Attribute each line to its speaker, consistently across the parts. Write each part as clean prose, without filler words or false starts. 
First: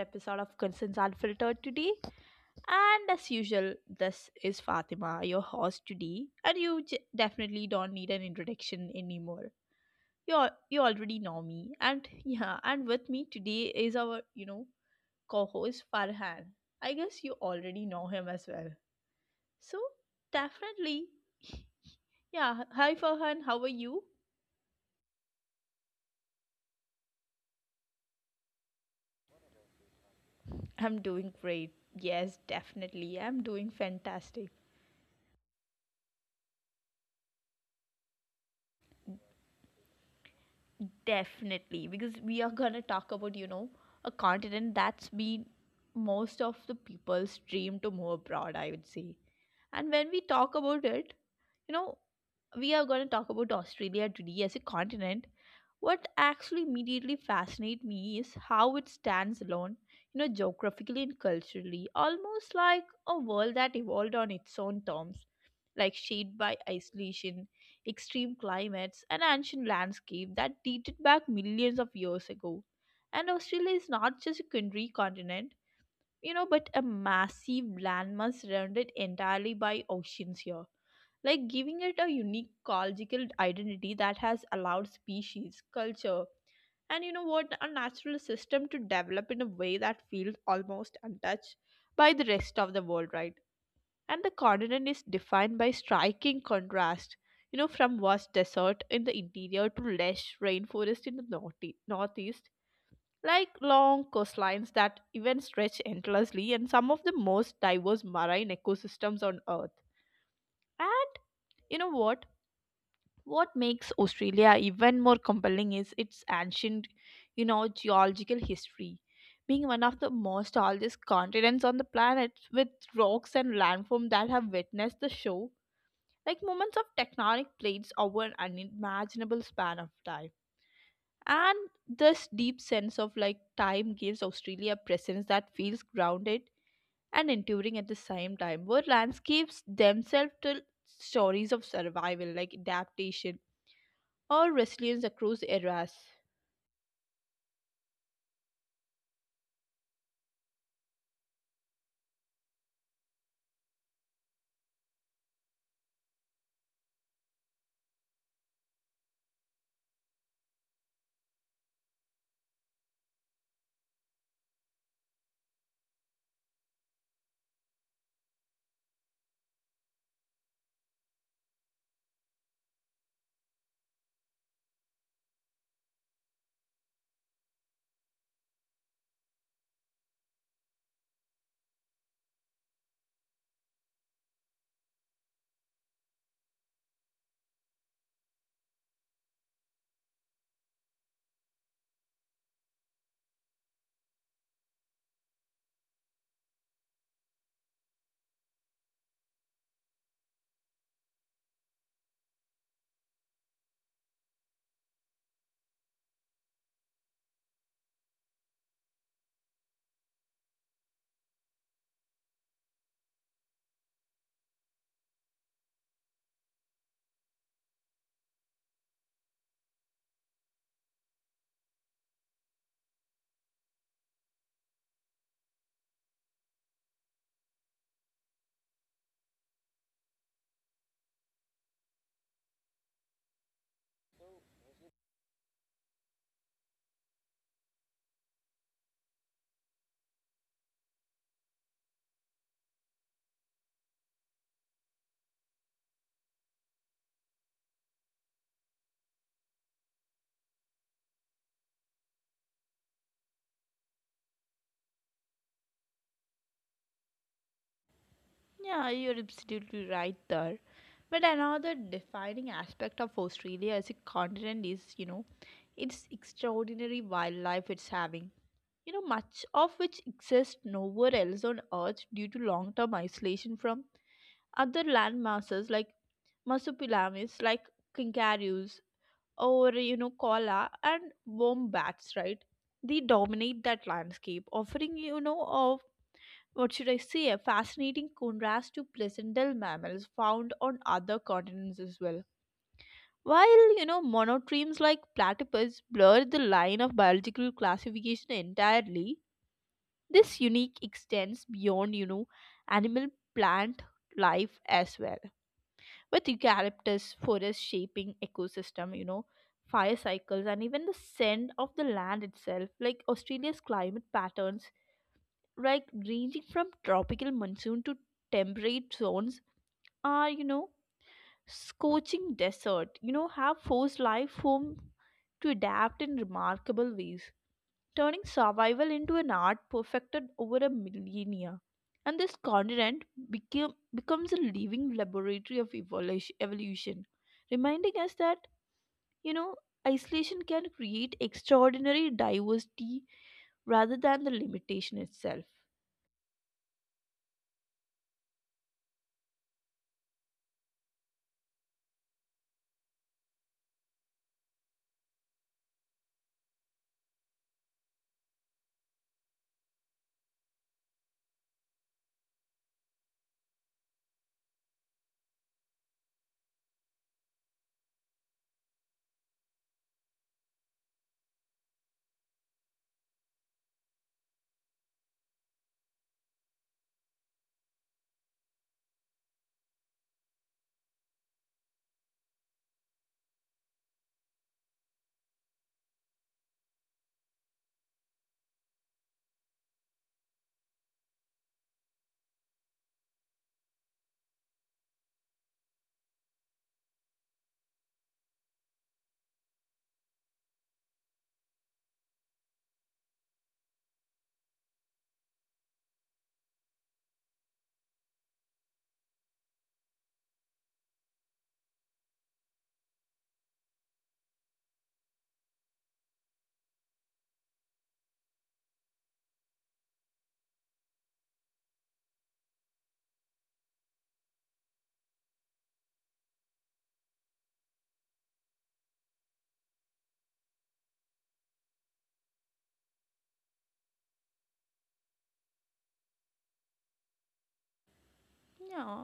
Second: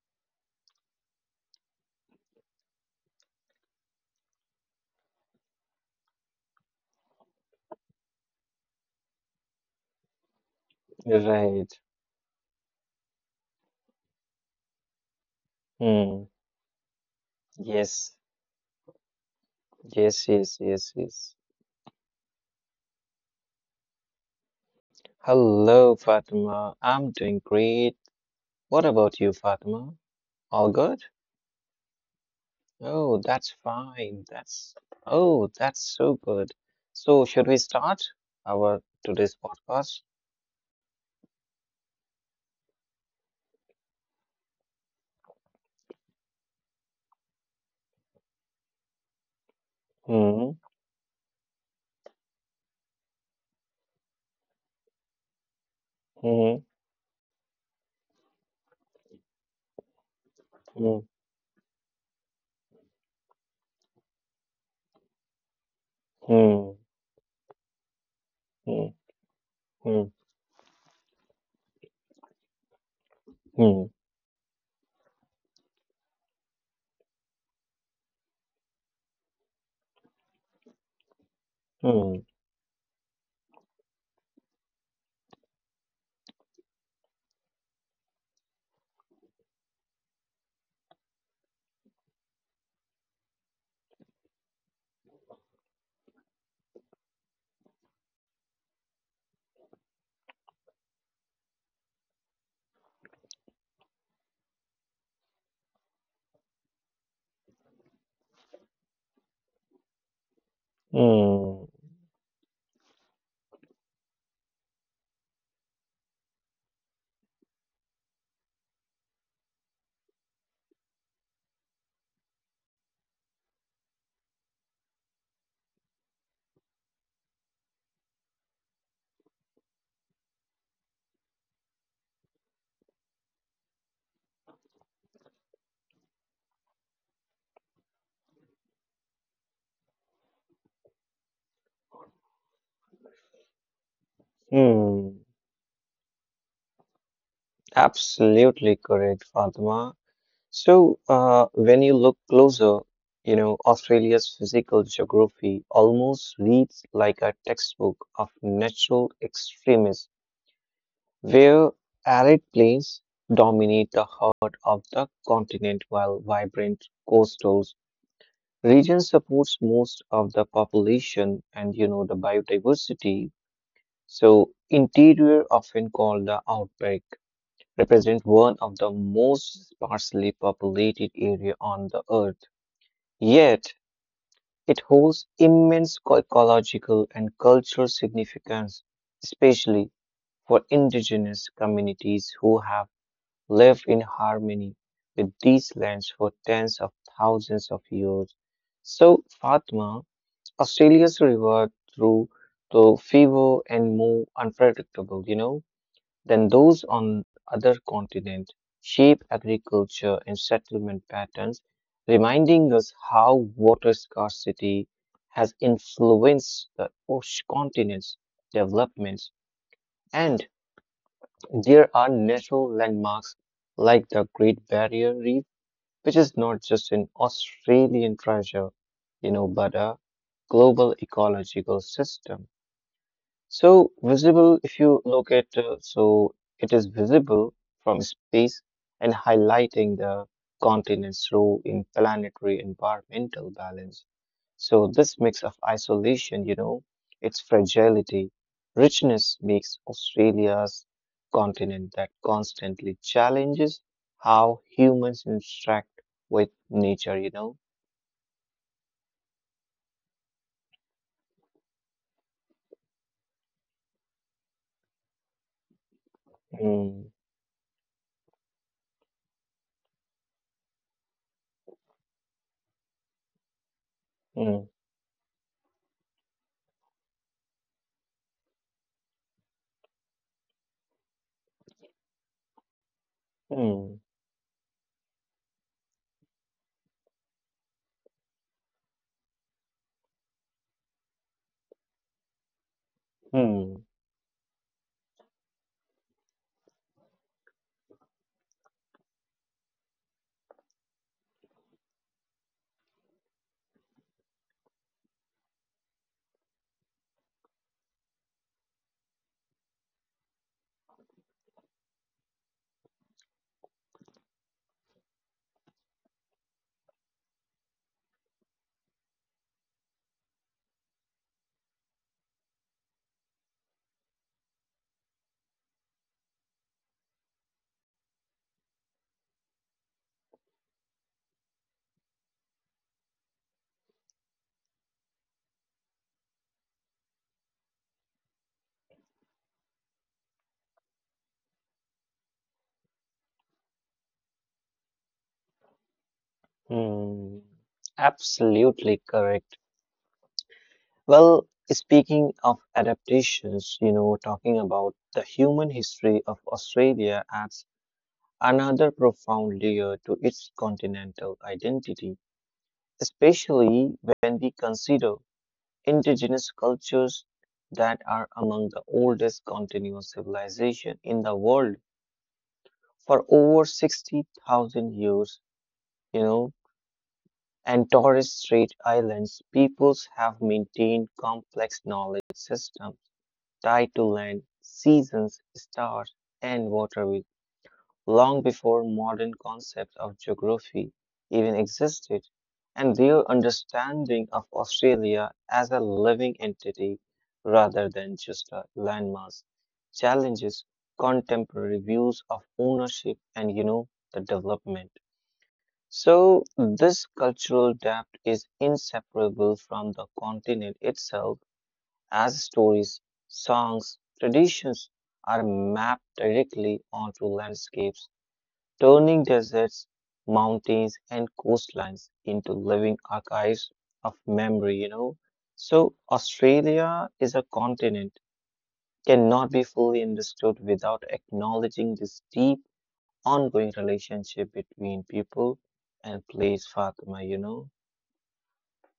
Speaker 1: episode of Concerns Unfiltered today. And as usual, this is Fatima, your host today, and definitely don't need an introduction anymore. You already know
Speaker 2: Right.
Speaker 1: me, and yeah, and with me today is our co-host
Speaker 2: Hmm.
Speaker 1: Farhan. I guess you already know
Speaker 2: Yes.
Speaker 1: him as well. So
Speaker 2: Yes, yes, yes,
Speaker 1: definitely,
Speaker 2: yes.
Speaker 1: yeah. Hi Farhan, how are you?
Speaker 2: Hello, Fatima. I'm doing great. What about you, Fatima? All
Speaker 1: I'm
Speaker 2: good?
Speaker 1: doing great. Yes, definitely,
Speaker 2: Oh,
Speaker 1: I'm
Speaker 2: that's
Speaker 1: doing
Speaker 2: fine.
Speaker 1: fantastic.
Speaker 2: That's so good. So, should we start our today's podcast?
Speaker 1: Definitely, because we are gonna talk about, you know, a continent that's been most of the people's dream to move abroad, I would say. And when we talk
Speaker 2: Hmm.
Speaker 1: about it, you know, we are gonna talk about Australia today as a continent. What actually
Speaker 2: Hmm.
Speaker 1: immediately fascinates me is how it stands alone, you know, geographically and
Speaker 2: Hmm.
Speaker 1: culturally, almost like a world that evolved on its own terms like shaped by
Speaker 2: Hmm.
Speaker 1: isolation, extreme climates, and
Speaker 2: Hmm.
Speaker 1: ancient landscape
Speaker 2: Hmm.
Speaker 1: that dated back millions of years ago. And Australia is
Speaker 2: Hmm.
Speaker 1: not just a country continent, you know, but a massive landmass surrounded entirely by oceans here like giving it a
Speaker 2: Hmm.
Speaker 1: unique ecological identity that has allowed species, culture, and you know what, a natural system to develop in a way that feels almost untouched by the rest of the world, right? And the continent is defined by striking contrast, you know, from vast desert in the interior to lush rainforest in the northeast, like long coastlines that even stretch endlessly and some of the most diverse marine ecosystems on earth. And you
Speaker 2: Hmm.
Speaker 1: know what makes Australia even more compelling is its ancient, you know, geological history, being one of the most oldest continents on the planet with rocks and landforms that have witnessed the show, like moments of tectonic plates over an unimaginable span of time. And this deep sense of like time gives Australia a presence that feels grounded and enduring at the same time, where landscapes themselves tell stories of survival, like adaptation or resilience across
Speaker 2: Hmm.
Speaker 1: eras.
Speaker 2: Absolutely correct, Fatima. So, when you look closer, you know, Australia's physical geography almost reads like a textbook of natural extremism, where arid plains dominate the heart of the continent while vibrant coastal regions supports most of the population and, you know, the biodiversity. So, interior, often called the outback, represent one of the most sparsely populated area on the earth. Yet, it holds immense ecological and cultural significance, especially for indigenous communities who have lived in harmony with these lands for tens of thousands of years. So, Fatma, Australia's river through the fever and more unpredictable, you know, than those on other continents, shape agriculture and settlement patterns, reminding us how water scarcity has influenced the ocean continent's developments. And there are natural landmarks like the Great Barrier Reef, which is not just an Australian treasure, you know, but a global ecological system. So visible, if you look at, so it is visible from space and highlighting the continent's role in planetary environmental balance. So this mix of isolation, you know, its fragility, richness makes Australia's continent that constantly challenges how humans interact with nature, you know.
Speaker 1: Yeah, you're absolutely right there. But another defining aspect of Australia as a continent is, you know, its extraordinary
Speaker 2: Hmm,
Speaker 1: wildlife it's having. You know, much of which exists nowhere else on Earth due to long term isolation from
Speaker 2: hmm,
Speaker 1: other land masses like Masopelamis, like kangaroos, or you know, Koala and wombats, right? They dominate that
Speaker 2: hmm,
Speaker 1: landscape, offering you know, of what should I say, a fascinating contrast to pleasant mammals found on other continents as well. While you
Speaker 2: hmm,
Speaker 1: know monotremes like platypus blur the line of biological classification entirely, this unique extends beyond, you know, animal plant life as well, with eucalyptus forest shaping ecosystem, you know, fire cycles and even the scent of the land itself, like Australia's climate patterns, like ranging from tropical monsoon to temperate zones, are, you know, scorching desert, you know, have forced life form to adapt in remarkable ways, turning survival into an art perfected over a millennia. And this continent becomes a living laboratory of evolution, evolution, reminding us that, you know, isolation can create extraordinary diversity rather than the limitation itself.
Speaker 2: hmm. Absolutely correct. Well, speaking of adaptations, you know, talking about the human history of Australia adds another profound layer to its continental identity, especially when we consider indigenous cultures that are among the oldest continuous civilization in the world for over 60,000 years, you know, and Torres Strait Islands peoples have maintained complex knowledge systems tied to land, seasons, stars, and water long before modern concepts of geography even existed, and their understanding of Australia as a living entity rather than just a landmass challenges contemporary views of ownership and you know the development. So this cultural depth is inseparable from the continent itself as stories, songs, traditions are mapped directly onto landscapes, turning deserts, mountains, and coastlines into living archives of memory, you know. So, Australia is a continent, cannot be fully understood without acknowledging this deep, ongoing relationship between people and place, Fatima, you know.
Speaker 1: Yeah,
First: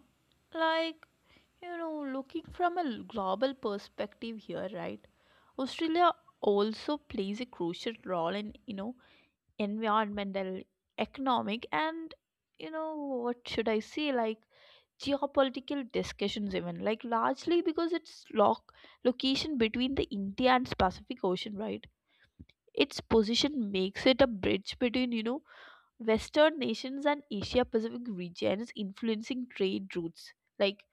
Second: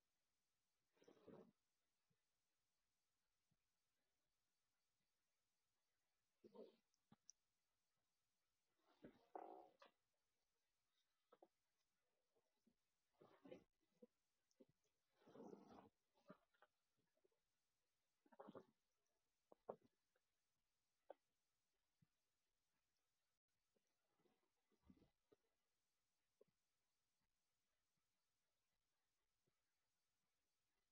Speaker 1: like, you know, looking from a global perspective here, right? Australia also plays a crucial role in, you know, environmental, economic, and you know, what should I say, like geopolitical discussions, even like largely because its location between the India and Pacific Ocean, right? Its position makes it a bridge between, you know, Western nations and Asia Pacific regions, influencing trade routes, like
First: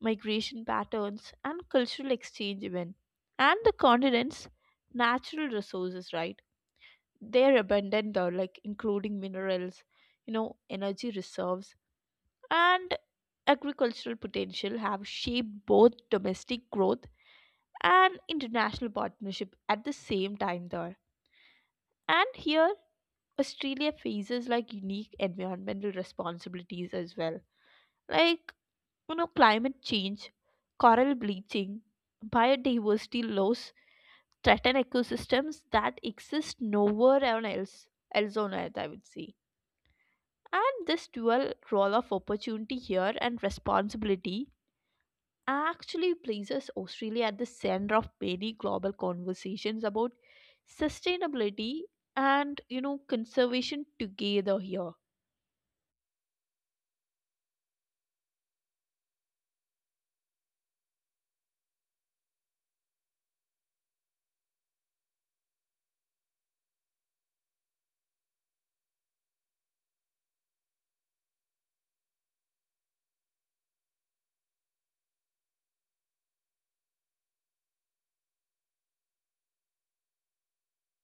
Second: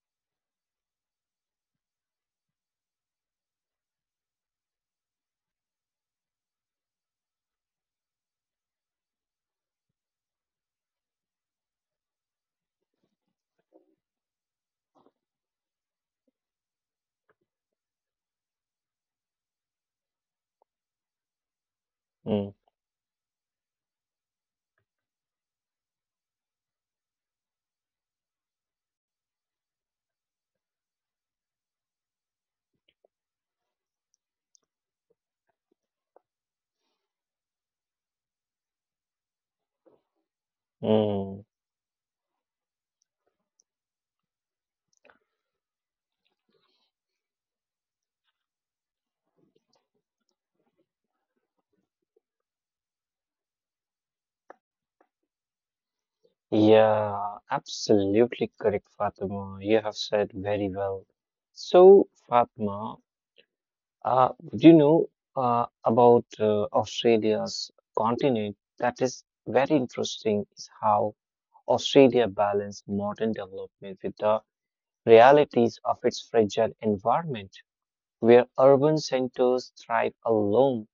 Speaker 1: migration patterns and cultural exchange, even, and the continent's natural resources, right? They're abundant though, like including minerals, you know, energy reserves and agricultural potential have shaped both domestic growth and international partnership at the same time there. And
Speaker 2: Mm,
Speaker 1: here Australia faces like unique environmental responsibilities as well, like, you know, climate change, coral bleaching, biodiversity loss threaten ecosystems that exist nowhere else on earth, I would say. And this
Speaker 2: mm.
Speaker 1: dual role of opportunity here and responsibility actually places Australia at the center of many global conversations about sustainability and, you know, conservation together here.
Speaker 2: Yeah, absolutely correct, Fatima. You have said very well. So, Fatima, uh, do you know about Australia's continent? That is very interesting, is how Australia balanced modern development with the realities of its fragile environment, where urban centers thrive along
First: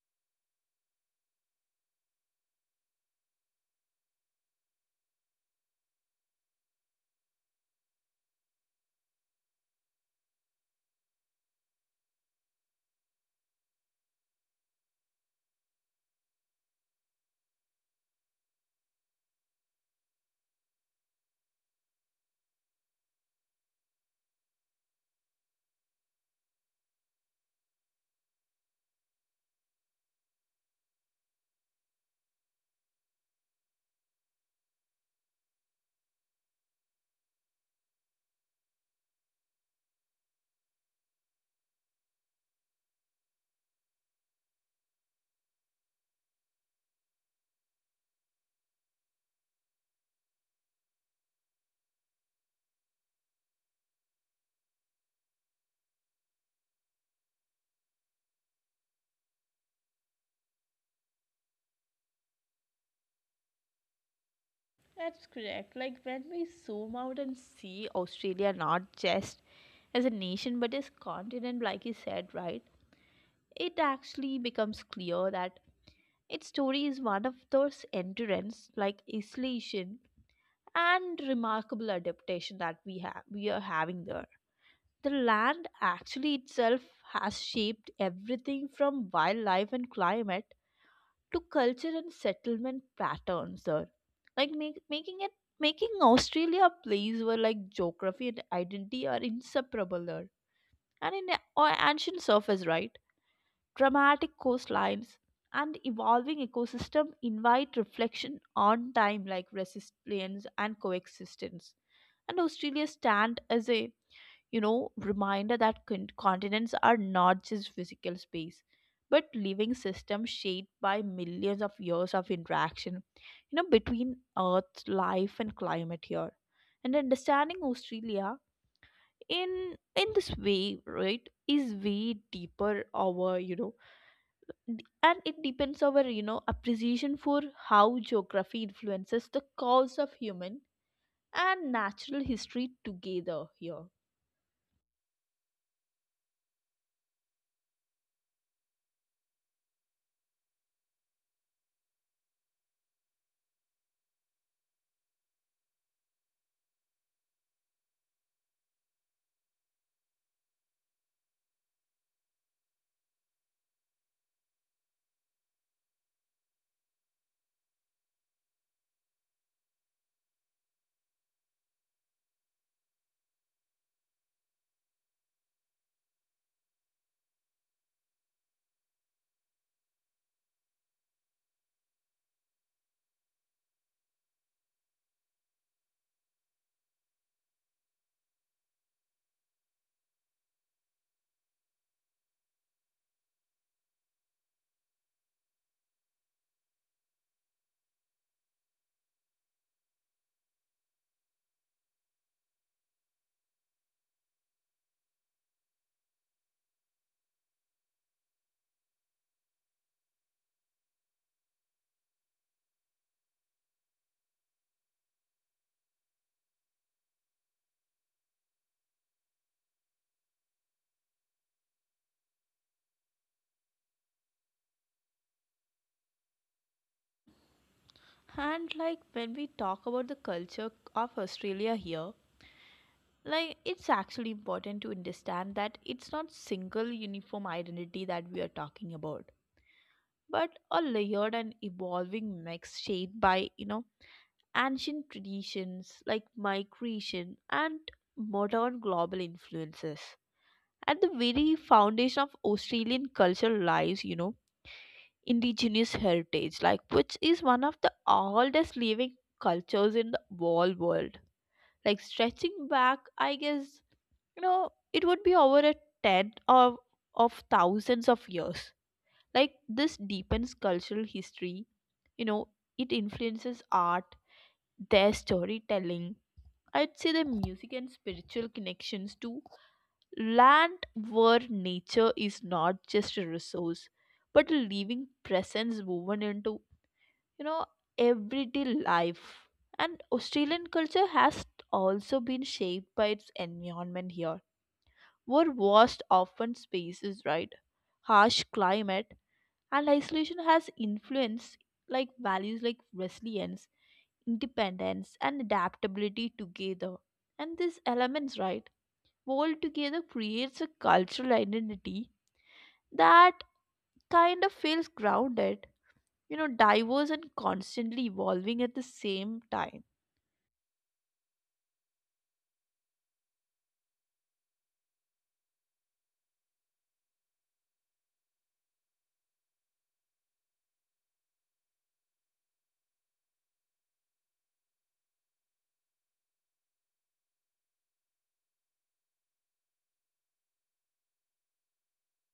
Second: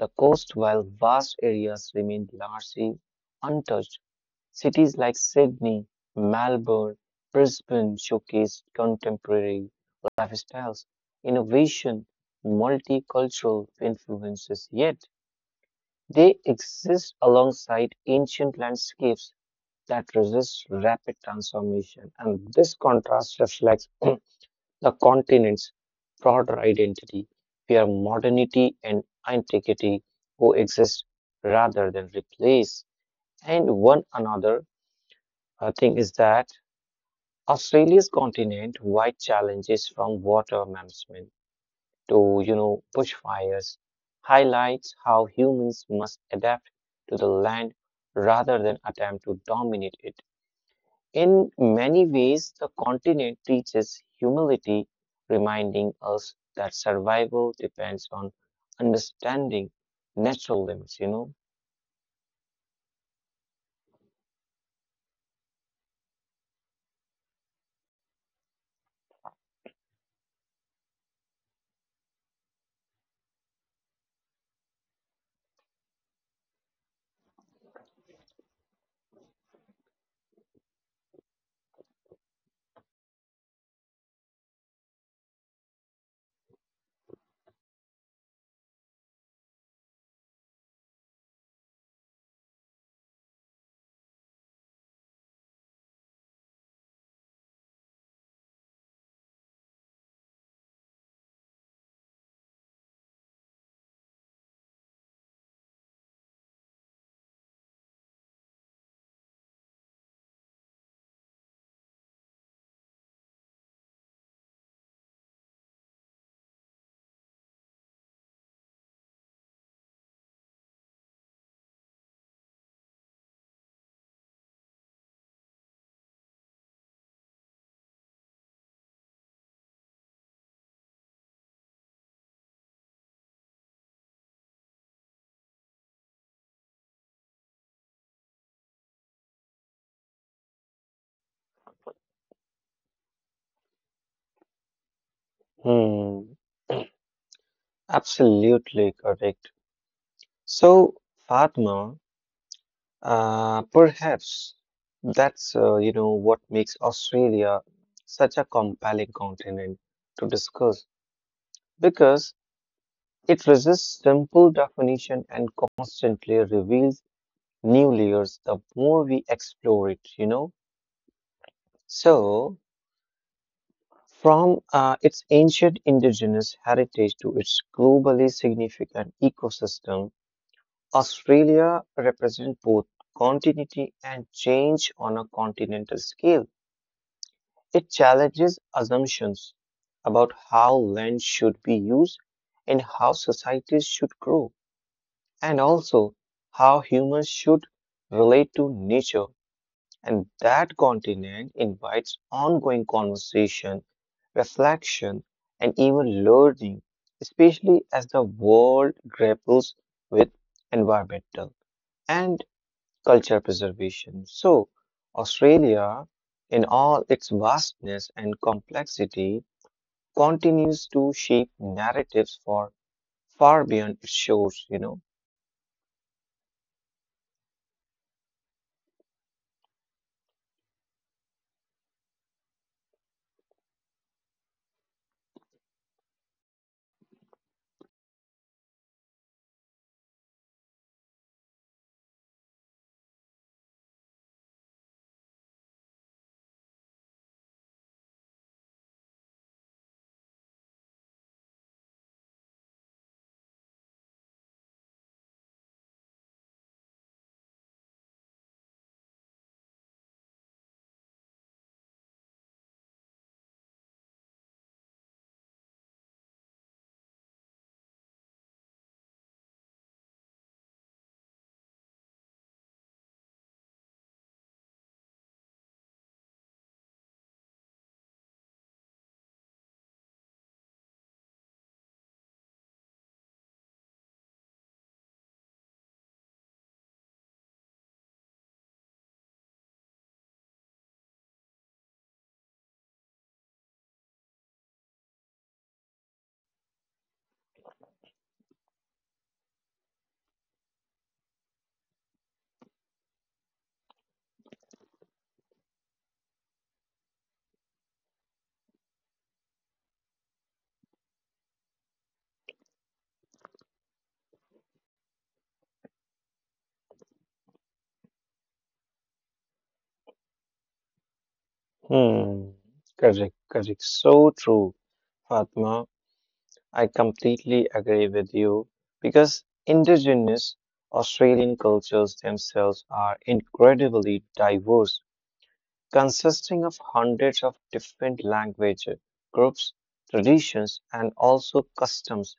Speaker 2: the coast while vast areas remain largely untouched. Cities like Sydney, Melbourne, Brisbane showcased contemporary lifestyles, innovation, multicultural influences, yet they exist alongside ancient landscapes that resist rapid transformation. And this contrast reflects the continent's broader identity, where modernity and antiquity coexist rather than replace and one another. I think is that Australia's continent-wide challenges from water management to, you know, bushfires highlights how humans must adapt to the land rather than attempt to dominate it. In many ways, the continent teaches humility, reminding us that survival depends on understanding natural limits, you know?
Speaker 1: That's correct. Like when we zoom out and see Australia not just as a nation but as continent like you said, right? It actually becomes clear that its story is one of those endurance, like isolation and remarkable adaptation that we are having there. The land actually itself has shaped everything from wildlife and climate to culture and settlement patterns there, like making it making Australia a place where like geography and identity are inseparable there. And in a- or ancient surface, right, dramatic coastlines, and evolving ecosystem invite reflection on time, like resilience and coexistence. And Australia stand as a, you know, reminder that continents are not just physical space but living systems shaped by millions of years of interaction, you know, between earth life and climate here. And understanding Australia in this way, right, is way deeper our, you know, and it depends our, you know, appreciation for how geography influences the cause of human and natural history together here.
Speaker 2: Hmm, absolutely correct. So, Fatma, perhaps that's you know what makes Australia such a compelling continent to discuss because it resists simple definition and constantly reveals new layers the more we explore it, you know. So, from its ancient indigenous heritage to its globally significant ecosystem, Australia represents both continuity and change on a continental scale. It challenges assumptions about how land should be used and how societies should grow, and also how humans should relate to nature. And that continent invites ongoing conversation, reflection, and even learning, especially as the world grapples with environmental and culture preservation. So, Australia, in all its vastness and complexity, continues to shape narratives for far beyond its shores, you know.
Speaker 1: And like when we talk about the culture of Australia here, like it's actually important to understand that it's not single uniform identity that we are talking about, but a layered and evolving mix shaped by, you know, ancient traditions, like migration and modern global influences. At the very foundation of Australian culture lies, you know, indigenous heritage, like which is one of the oldest living cultures in the whole world. Like stretching back, I guess, you know, it would be over a ten of thousands of years. Like this deepens cultural history, you know, it influences art, their storytelling. I'd say the music and spiritual connections too. Land where nature is not just a resource, but a living presence woven into, you know, everyday life. And Australian culture has also been shaped by its environment here, where vast open spaces, right, harsh climate, and isolation has influenced like values like resilience, independence, and adaptability together. And these elements, right? World together creates a cultural identity that kind of feels grounded, you know, diverse and constantly evolving at the same time.
Speaker 2: Hmm. Correct, correct. So true, Fatma. I completely agree with you because indigenous Australian cultures themselves are incredibly diverse consisting of hundreds of different language groups, traditions, and also customs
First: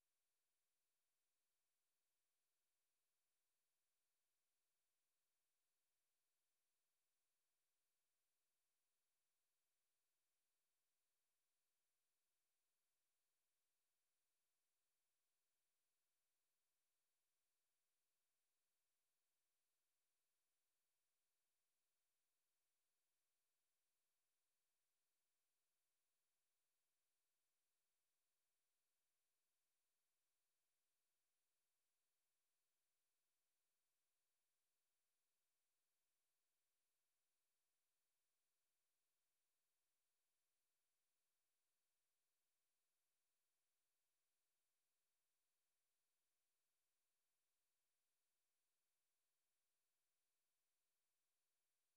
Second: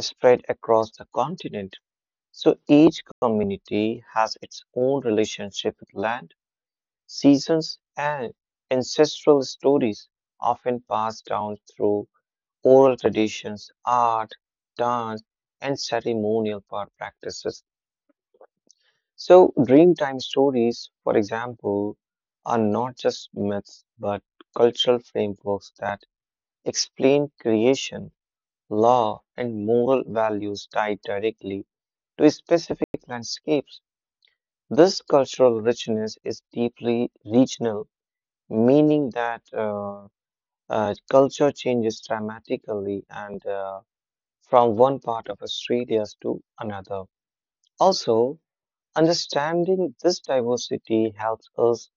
Speaker 2: spread across the continent. So each community has its own relationship with land, seasons, and ancestral stories, often passed down through oral traditions, art, dance, and ceremonial practices. So, Dreamtime stories, for example, are not just myths but cultural frameworks that explain creation, law, and moral values tied directly to specific landscapes. This cultural richness is deeply regional, meaning that culture changes dramatically and from one part of Australia to another. Also, understanding this diversity helps us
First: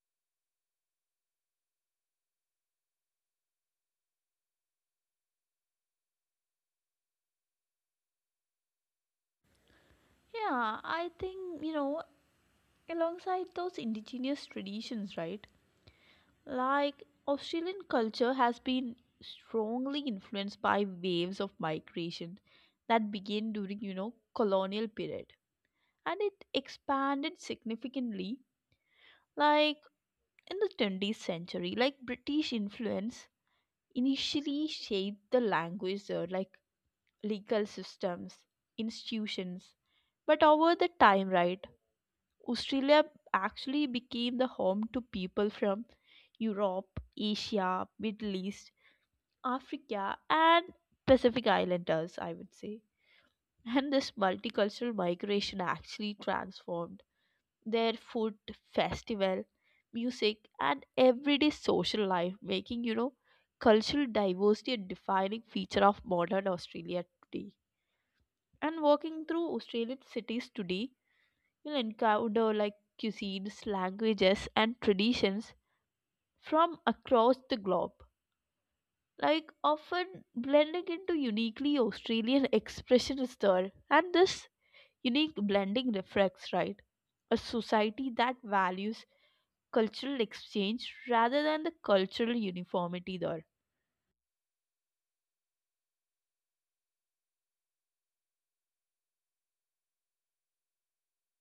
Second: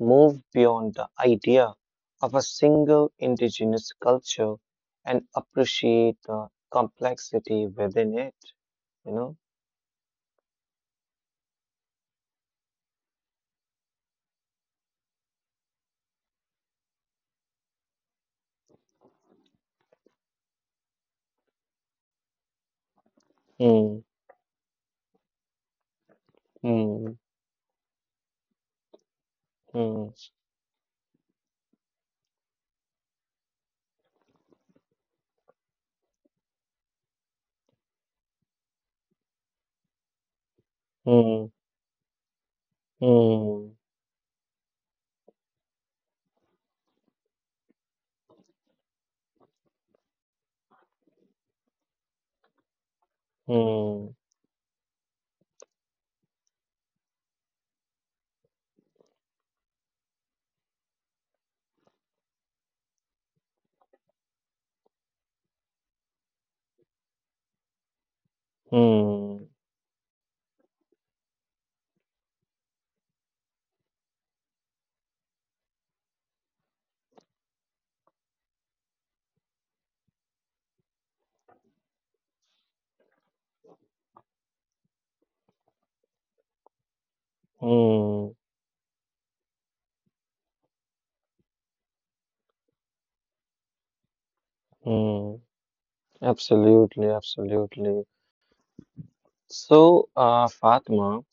Speaker 2: move beyond the idea of a single indigenous culture and appreciate the complexity within it, you
Speaker 1: Yeah, I think, you know, alongside those indigenous traditions, right? Like Australian culture has been strongly influenced by waves of migration that began during, you
Speaker 2: know?
Speaker 1: know, colonial period, and it
Speaker 2: Hmm, hmm,
Speaker 1: expanded significantly like
Speaker 2: hmm,
Speaker 1: in the 20th century. Like British influence initially shaped the language there, like legal systems, institutions. But over the time,
Speaker 2: hmm,
Speaker 1: right, Australia
Speaker 2: hmm,
Speaker 1: actually became the home to people from Europe, Asia, Middle East, Africa, and Pacific Islanders, I would say. And this
Speaker 2: hmm,
Speaker 1: multicultural migration actually transformed their food, festival, music and everyday social life, making, you know, cultural diversity a defining feature of modern Australia today. And walking
Speaker 2: hmm,
Speaker 1: through Australian cities today, you'll encounter like cuisines, languages and traditions from across the globe, like often blending into uniquely Australian expressions there. And this unique blending reflects, right, a society that
Speaker 2: hmm,
Speaker 1: values cultural exchange rather than the cultural uniformity there.
Speaker 2: hmm. Absolutely, absolutely. So, Fatma,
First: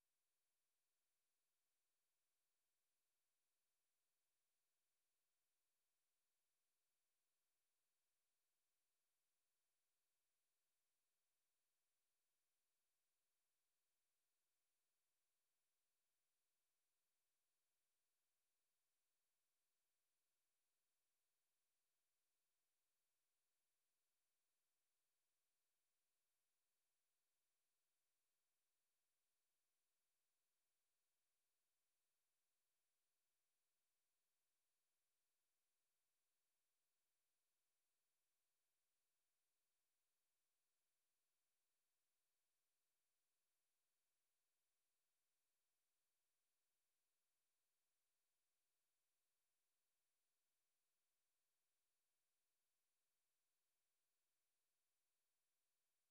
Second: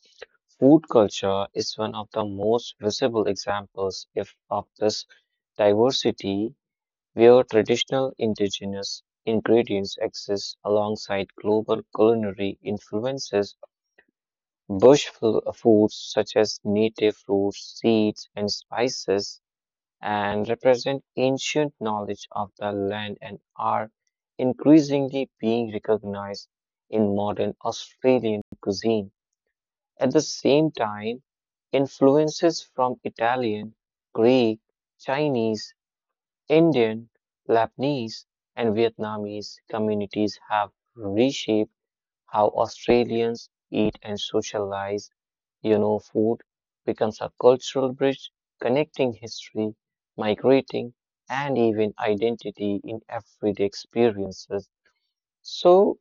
Speaker 2: food culture is one of the most visible examples if of this diversity where traditional indigenous ingredients exist alongside global culinary influences. Bush foods such as native fruits, seeds, and spices and represent ancient knowledge of the land and are increasingly being recognized in modern Australian cuisine. At the same time, influences from Italian, Greek, Chinese, Indian, Lebanese, and Vietnamese communities have reshaped how Australians eat and socialize. You know, food becomes a cultural bridge connecting history, migrating, and even identity in everyday experiences. So,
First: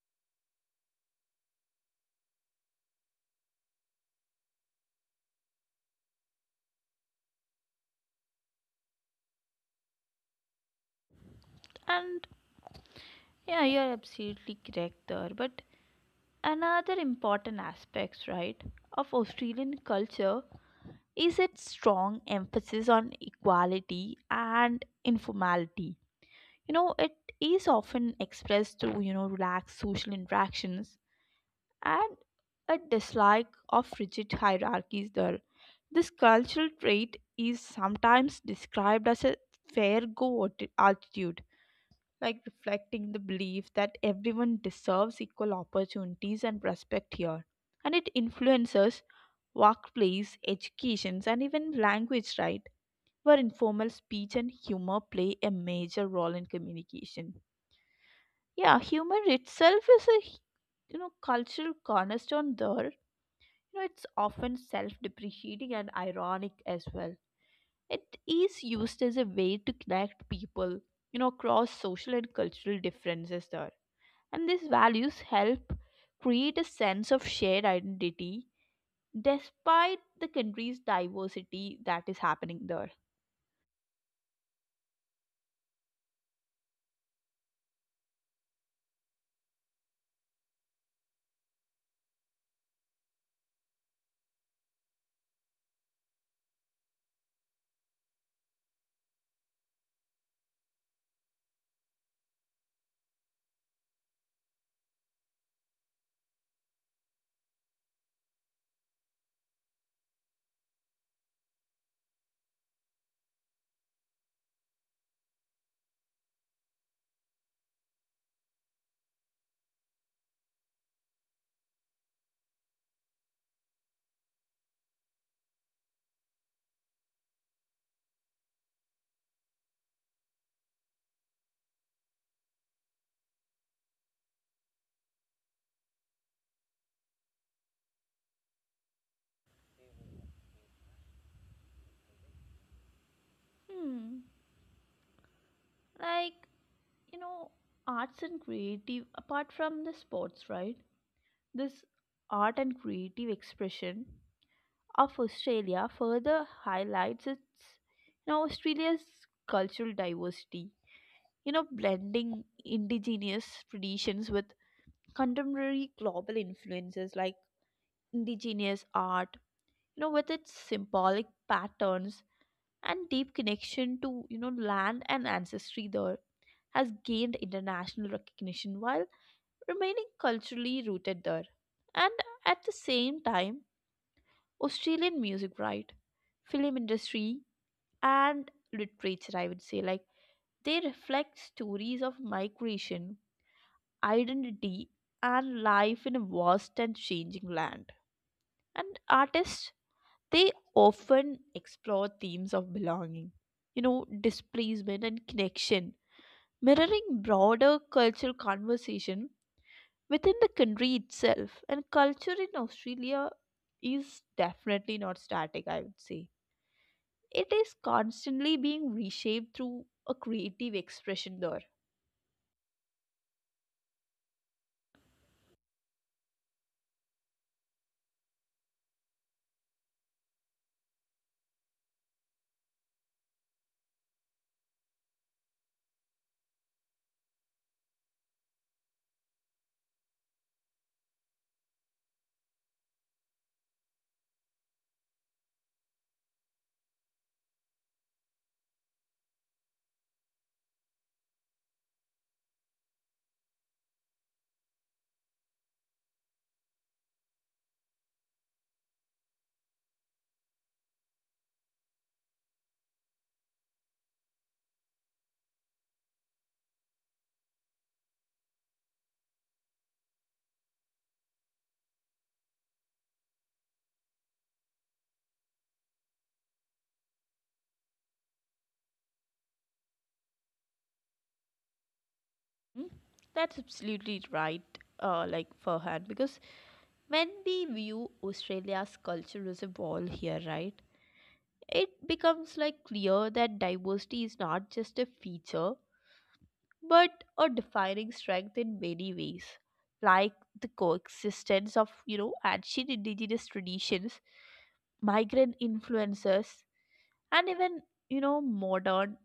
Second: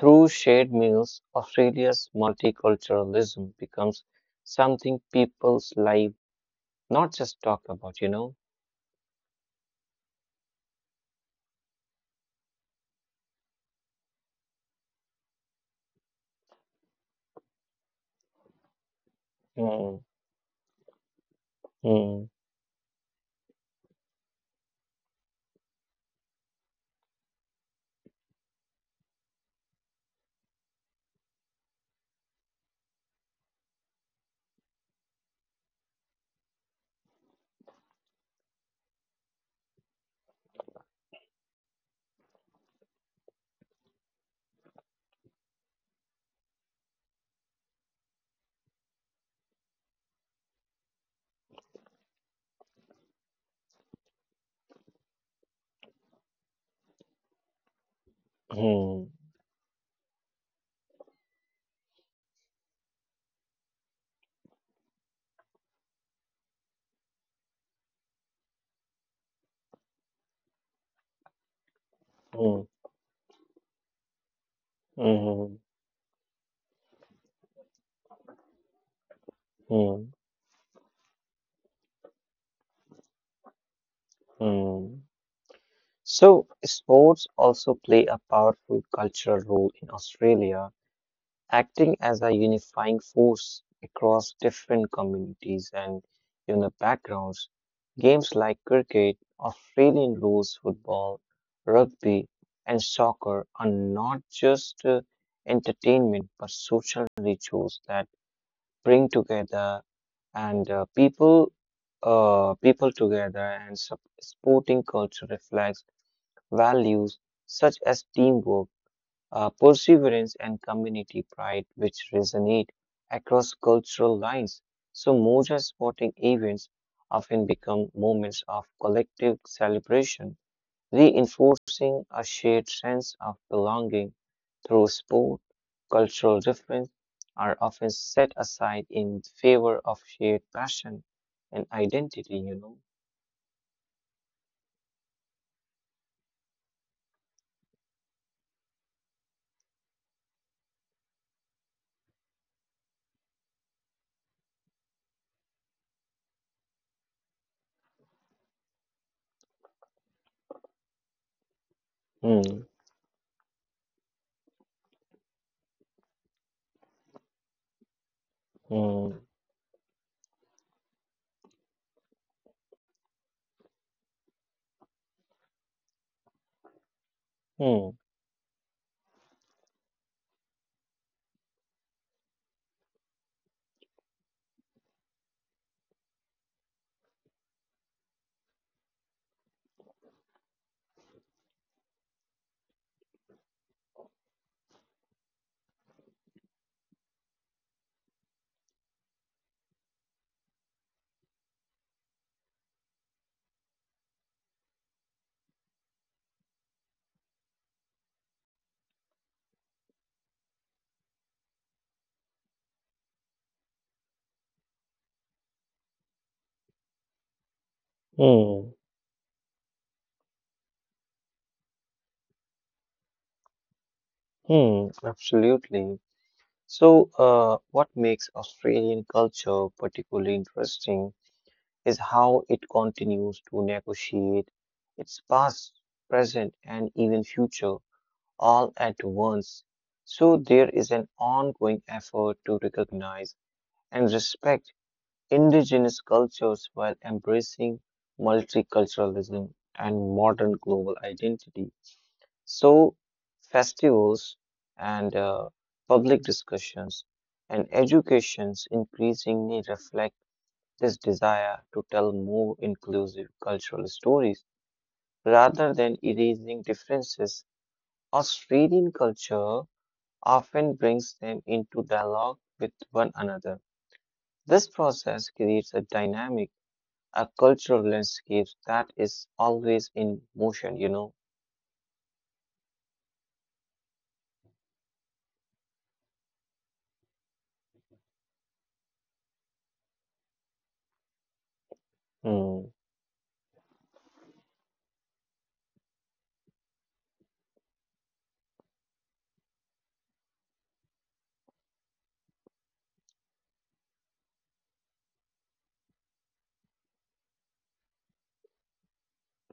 Speaker 2: through shared meals, Australia's multiculturalism becomes something people's life not just talk about, you know.
Speaker 1: And yeah, you're absolutely correct there. But another important aspect, right, of Australian
Speaker 2: Hmm,
Speaker 1: culture is its strong
Speaker 2: hmm,
Speaker 1: emphasis on equality and informality. You know, it is often expressed through, you know, relaxed social interactions and a dislike of rigid hierarchies there. This cultural trait is sometimes described as a fair go attitude, like reflecting the belief that everyone deserves equal opportunities and respect here. And it influences workplace, educations, and even language, right? Where informal speech and humor play a major role in communication. Yeah,
Speaker 2: hmm,
Speaker 1: humor itself is a, you know, cultural cornerstone there. You know, it's often self depreciating and ironic as well. It is used as a way to connect people, you know, across social and
Speaker 2: hmm,
Speaker 1: cultural differences there. And these values
Speaker 2: hmm,
Speaker 1: help create a sense of shared identity despite
Speaker 2: hmm,
Speaker 1: the country's diversity that is happening there.
Speaker 2: hmm. So, sports also play a powerful cultural role in Australia, acting as a unifying force across different communities and, you know, backgrounds. Games like cricket, Australian rules football, rugby, and soccer are not just entertainment but social rituals that bring together and people people together and sporting culture reflects values such as teamwork, perseverance, and community pride, which resonate across cultural lines. So, Moja sporting events often become moments of collective celebration, reinforcing a shared sense of belonging through sport. Cultural difference are often set aside in favor of shared passion and identity, you know.
Speaker 1: Hmm. Like, you know, arts and creative, apart from the sports, right? This art and creative expression of Australia further highlights its, you know, Australia's cultural diversity. You know,
Speaker 2: Hmm,
Speaker 1: blending indigenous traditions with contemporary global influences like indigenous
Speaker 2: hmm,
Speaker 1: art, you know, with its symbolic patterns and deep connection to, you know, land and ancestry there has gained
Speaker 2: hmm,
Speaker 1: international recognition while remaining culturally rooted there. And at the same time, Australian music, right? Film industry and literature, I would say. Like they reflect stories of migration, identity, and life in a vast and changing land. And artists, they often explore themes of belonging, you know, displacement and connection, mirroring broader cultural conversation within the country itself. And culture in Australia is definitely not static, I would say. It is
Speaker 2: hmm,
Speaker 1: constantly being reshaped through a creative expression there.
Speaker 2: hmm, absolutely. So, what makes Australian culture particularly interesting is how it continues to negotiate its past, present, and even future all at once. So, there is an ongoing effort to recognize and respect indigenous cultures while embracing multiculturalism and modern global identity. So, festivals and public discussions and educations increasingly reflect this desire to tell more inclusive cultural stories rather than erasing differences. Australian culture often brings them into dialogue with one another. This process creates a dynamic, a cultural landscape that is always in motion, you know.
Speaker 1: Hmm? That's absolutely right, like Farhan, because when we view Australia's culture as a whole here, right, it
Speaker 2: Hmm.
Speaker 1: becomes like clear that diversity is not just a feature but a defining strength in many ways, like the coexistence of, you know, ancient indigenous traditions, migrant influences and even, you know, modern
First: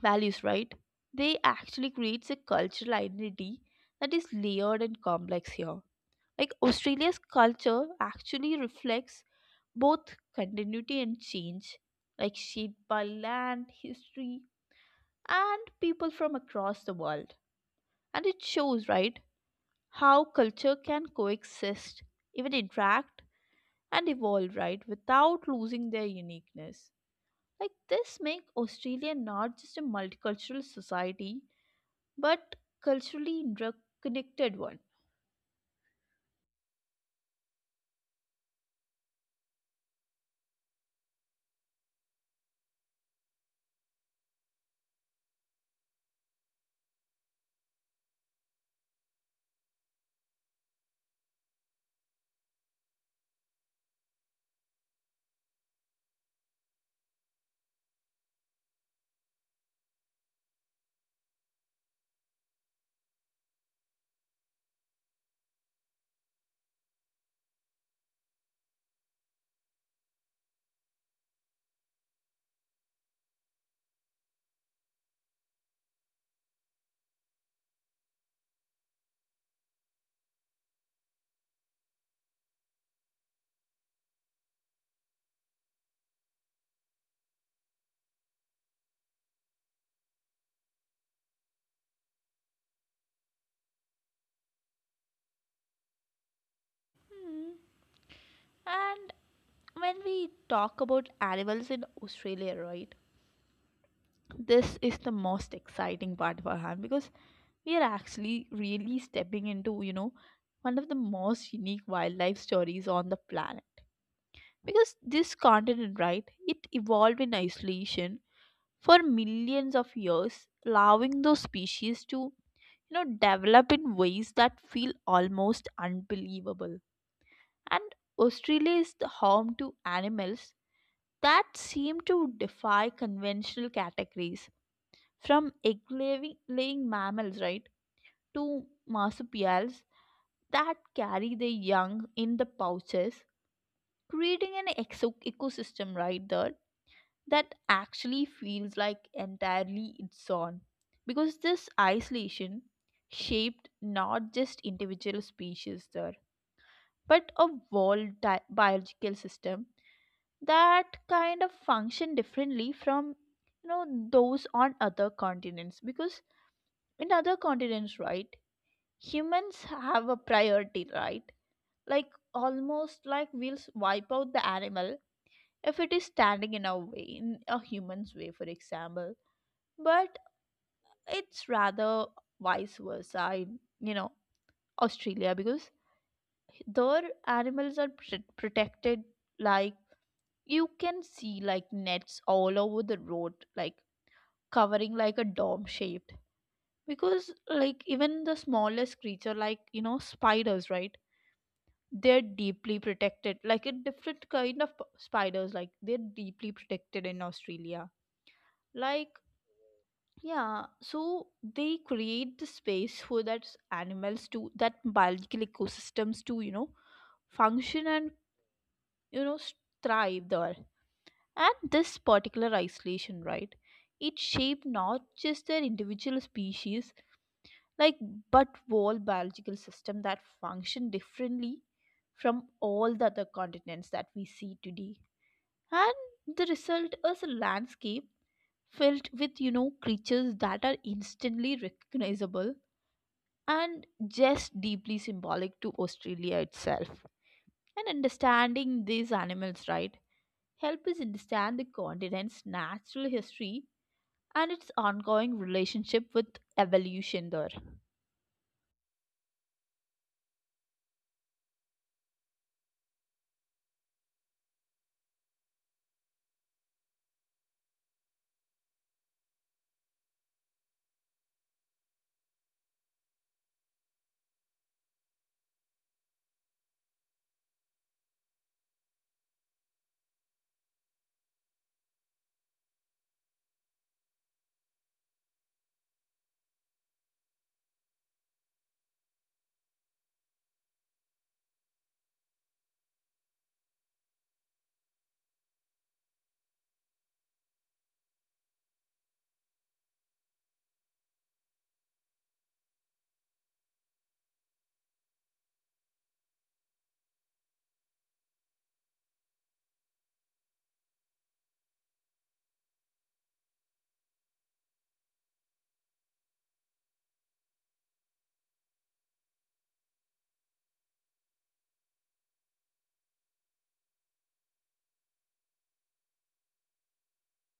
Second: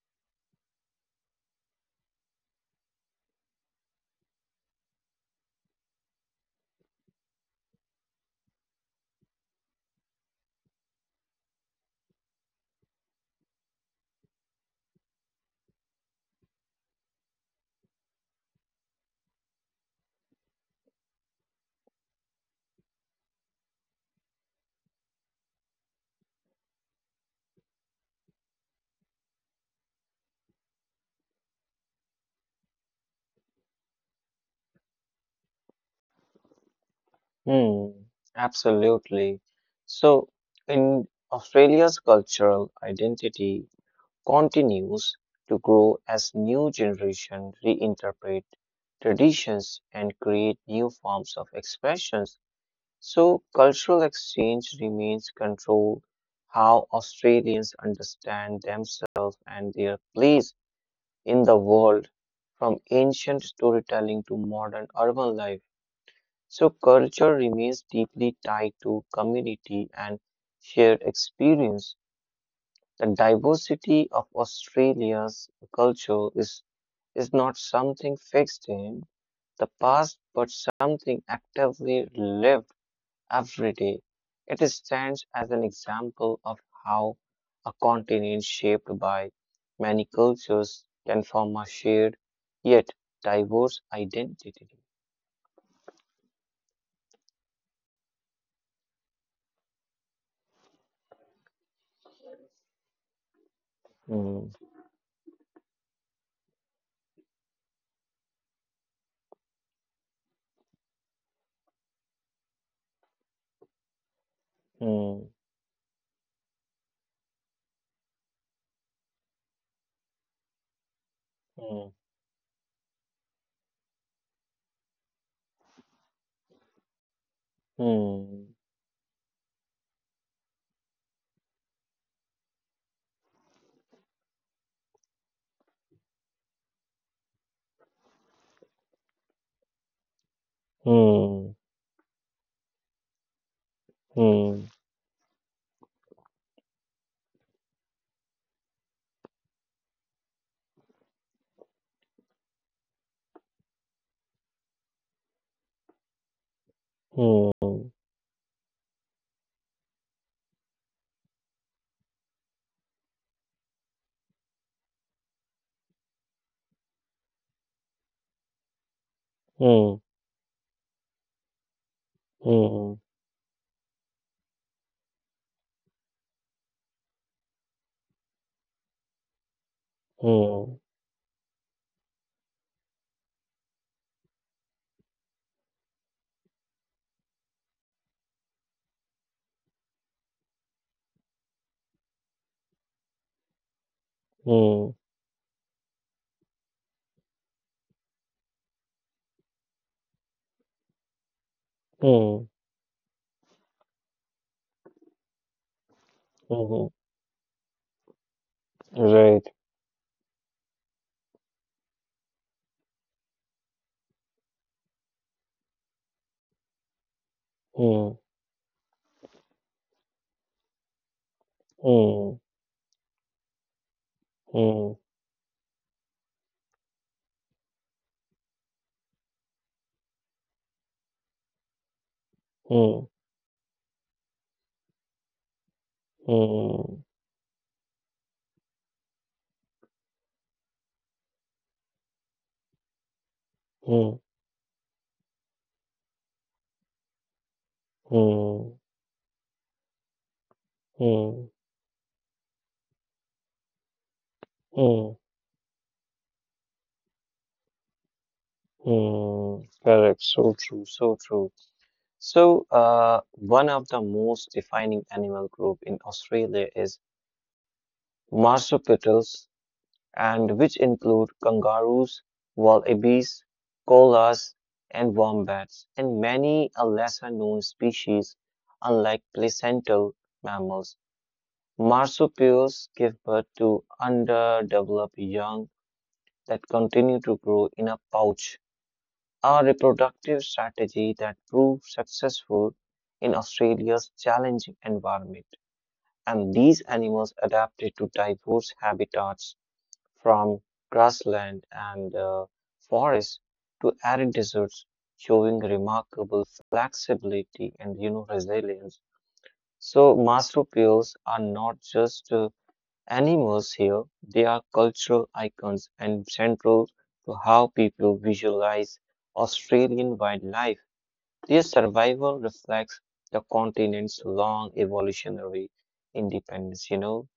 Speaker 1: values, right? They actually creates a cultural identity that is layered and complex here. Like Australia's culture actually reflects both continuity and change, like shaped by land, history, and people from across the world. And it shows, right, how culture can coexist, even interact and evolve, right, without losing their uniqueness. Like this make Australia not just a multicultural society but culturally drug connected one.
Speaker 2: Hmm, absolutely. So, in Australia's cultural identity continues to grow as new generations reinterpret traditions and create new forms of expressions. So, cultural exchange remains control how Australians understand themselves and their place in the world, from ancient storytelling to modern urban life. So culture remains deeply tied to community and shared experience. The diversity of Australia's culture is not something fixed in the past, but something actively lived every day. It stands as an example of how a continent shaped by many cultures can form a shared yet diverse identity.
Speaker 1: Hmm. And when we talk about animals in Australia, right?
Speaker 2: Hmm,
Speaker 1: This is the most exciting part for him because we are actually really stepping into, you know, one of the most unique wildlife stories on the planet. Because this
Speaker 2: hmm,
Speaker 1: continent, right, it evolved in isolation for millions of years, allowing those
Speaker 2: hmm.
Speaker 1: species to, you know, develop in ways that feel almost unbelievable. And
Speaker 2: Hmm.
Speaker 1: Australia is the home to animals that seem to defy conventional categories from egg laying mammals, right, to marsupials that carry their
Speaker 2: Hmm.
Speaker 1: young in the pouches, creating an
Speaker 2: Hmm.
Speaker 1: ecosystem right there that actually feels like entirely its own. Because this isolation shaped not just individual species there, but a
Speaker 2: Hmm.
Speaker 1: biological system that kind of function differently from, you know, those on other continents, because in other continents, right, humans have a
Speaker 2: Hmm.
Speaker 1: priority, right, like almost
Speaker 2: Hmm.
Speaker 1: like wipe out the animal if it is standing in our way, in a human's way for example. But
Speaker 2: Hmm.
Speaker 1: it's rather vice versa in, you know, Australia, because their animals are protected. Like you can see like nets all over the road, like covering
Speaker 2: Hmm.
Speaker 1: like a dome shaped, because like even the smallest creature like, you know, spiders, right, they're
Speaker 2: Hmm.
Speaker 1: deeply protected. Like a different kind of spiders, like they're deeply protected
Speaker 2: Mhm.
Speaker 1: in Australia. Like,
Speaker 2: Right.
Speaker 1: yeah, so they create the space for that animals, to that biological ecosystems to, you know, function and,
Speaker 2: Hmm.
Speaker 1: you know, thrive there. And this
Speaker 2: Hmm.
Speaker 1: particular isolation, right, it shaped
Speaker 2: Hmm.
Speaker 1: not just their individual species, like, but whole biological system that function differently from all
Speaker 2: Hmm.
Speaker 1: the other continents that we see today. And the result
Speaker 2: Hmm.
Speaker 1: is a landscape filled with, you know, creatures that are instantly recognizable and
Speaker 2: Hmm.
Speaker 1: just deeply symbolic to Australia itself. And
Speaker 2: Hmm.
Speaker 1: understanding these animals, right, help us understand the
Speaker 2: Hmm.
Speaker 1: continent's natural history and its ongoing
Speaker 2: Hmm.
Speaker 1: relationship with evolution there.
Speaker 2: Mm. Correct. So true. So true. So, one of the most defining animal group in Australia is marsupials and which include kangaroos, wallabies, koalas, and wombats, and many a lesser known species. Unlike placental mammals, marsupials give birth to underdeveloped young that continue to grow in a pouch, a reproductive strategy that proved successful in Australia's challenging environment. And these animals adapted to diverse habitats from grassland and forests to arid deserts, showing remarkable flexibility and you know resilience. So marsupials are not just animals here; they are cultural icons and central to how people visualize Australian wildlife. Their survival reflects the continent's long evolutionary independence. You know.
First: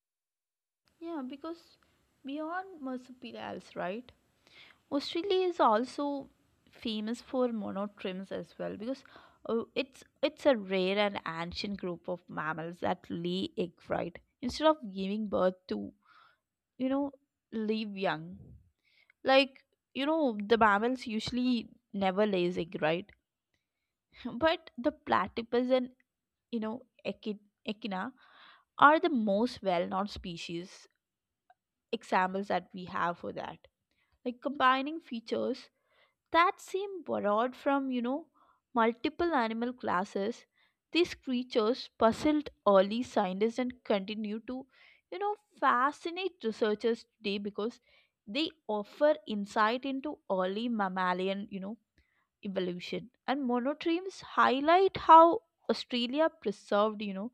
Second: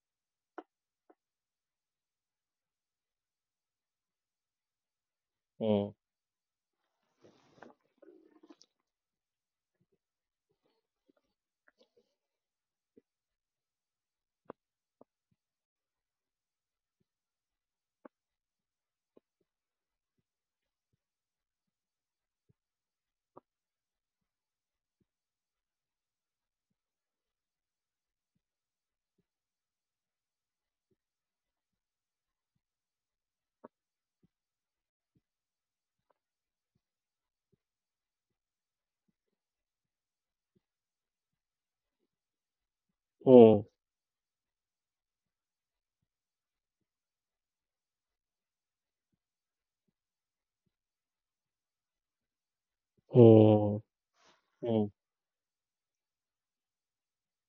Speaker 1: Yeah, because beyond marsupials, right? Australia is
Speaker 2: Mm,
Speaker 1: also famous for monotremes as well, because it's a rare and ancient group of mammals that lay egg, right, instead of giving birth to, you know, live young. Like, you know, the mammals usually never lays egg, right? But the platypus and, you know, echina are the most well-known species examples that we have for that, like combining features that seem borrowed from, you know, multiple animal classes. These creatures puzzled early
Speaker 2: mm,
Speaker 1: scientists and continue to, you know, fascinate researchers today, because they offer insight into early mammalian, you know, evolution. And
Speaker 2: mm,
Speaker 1: monotremes
Speaker 2: mm,
Speaker 1: highlight how Australia preserved, you know,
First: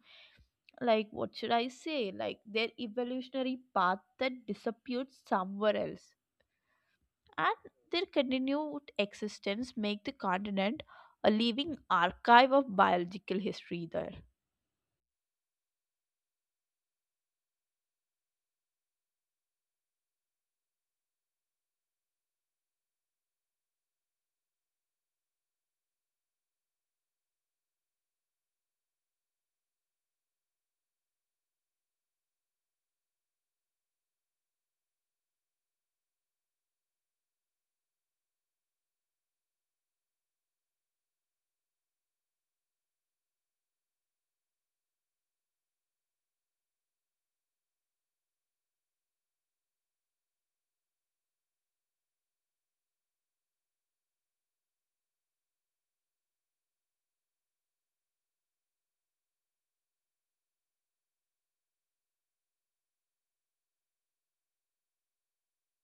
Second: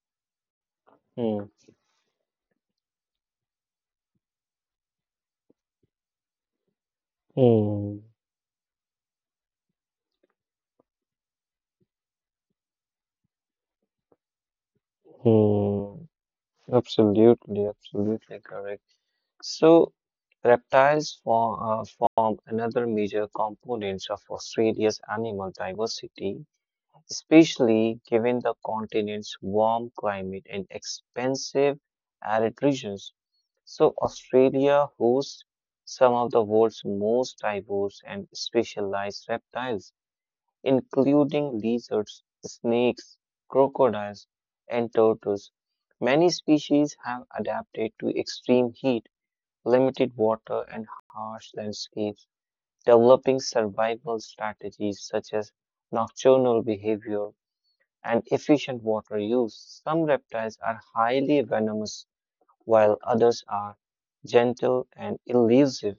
Speaker 1: like what should
Speaker 2: mm.
Speaker 1: I say, like their evolutionary path that disappeared somewhere else. And
Speaker 2: Hmm.
Speaker 1: their continued existence make the continent a living archive of biological history there.
Speaker 2: Hmm. Absolutely, absolutely correct. So, reptiles form another major component of Australia's animal diversity, especially given the continent's warm climate and expansive arid regions. So, Australia hosts some of the world's most diverse and specialized reptiles, including lizards, snakes, crocodiles, and turtles. Many species have adapted to extreme heat, limited water, and harsh landscapes, developing survival strategies such as nocturnal behavior and efficient water use. Some reptiles are highly venomous, while others are gentle and elusive,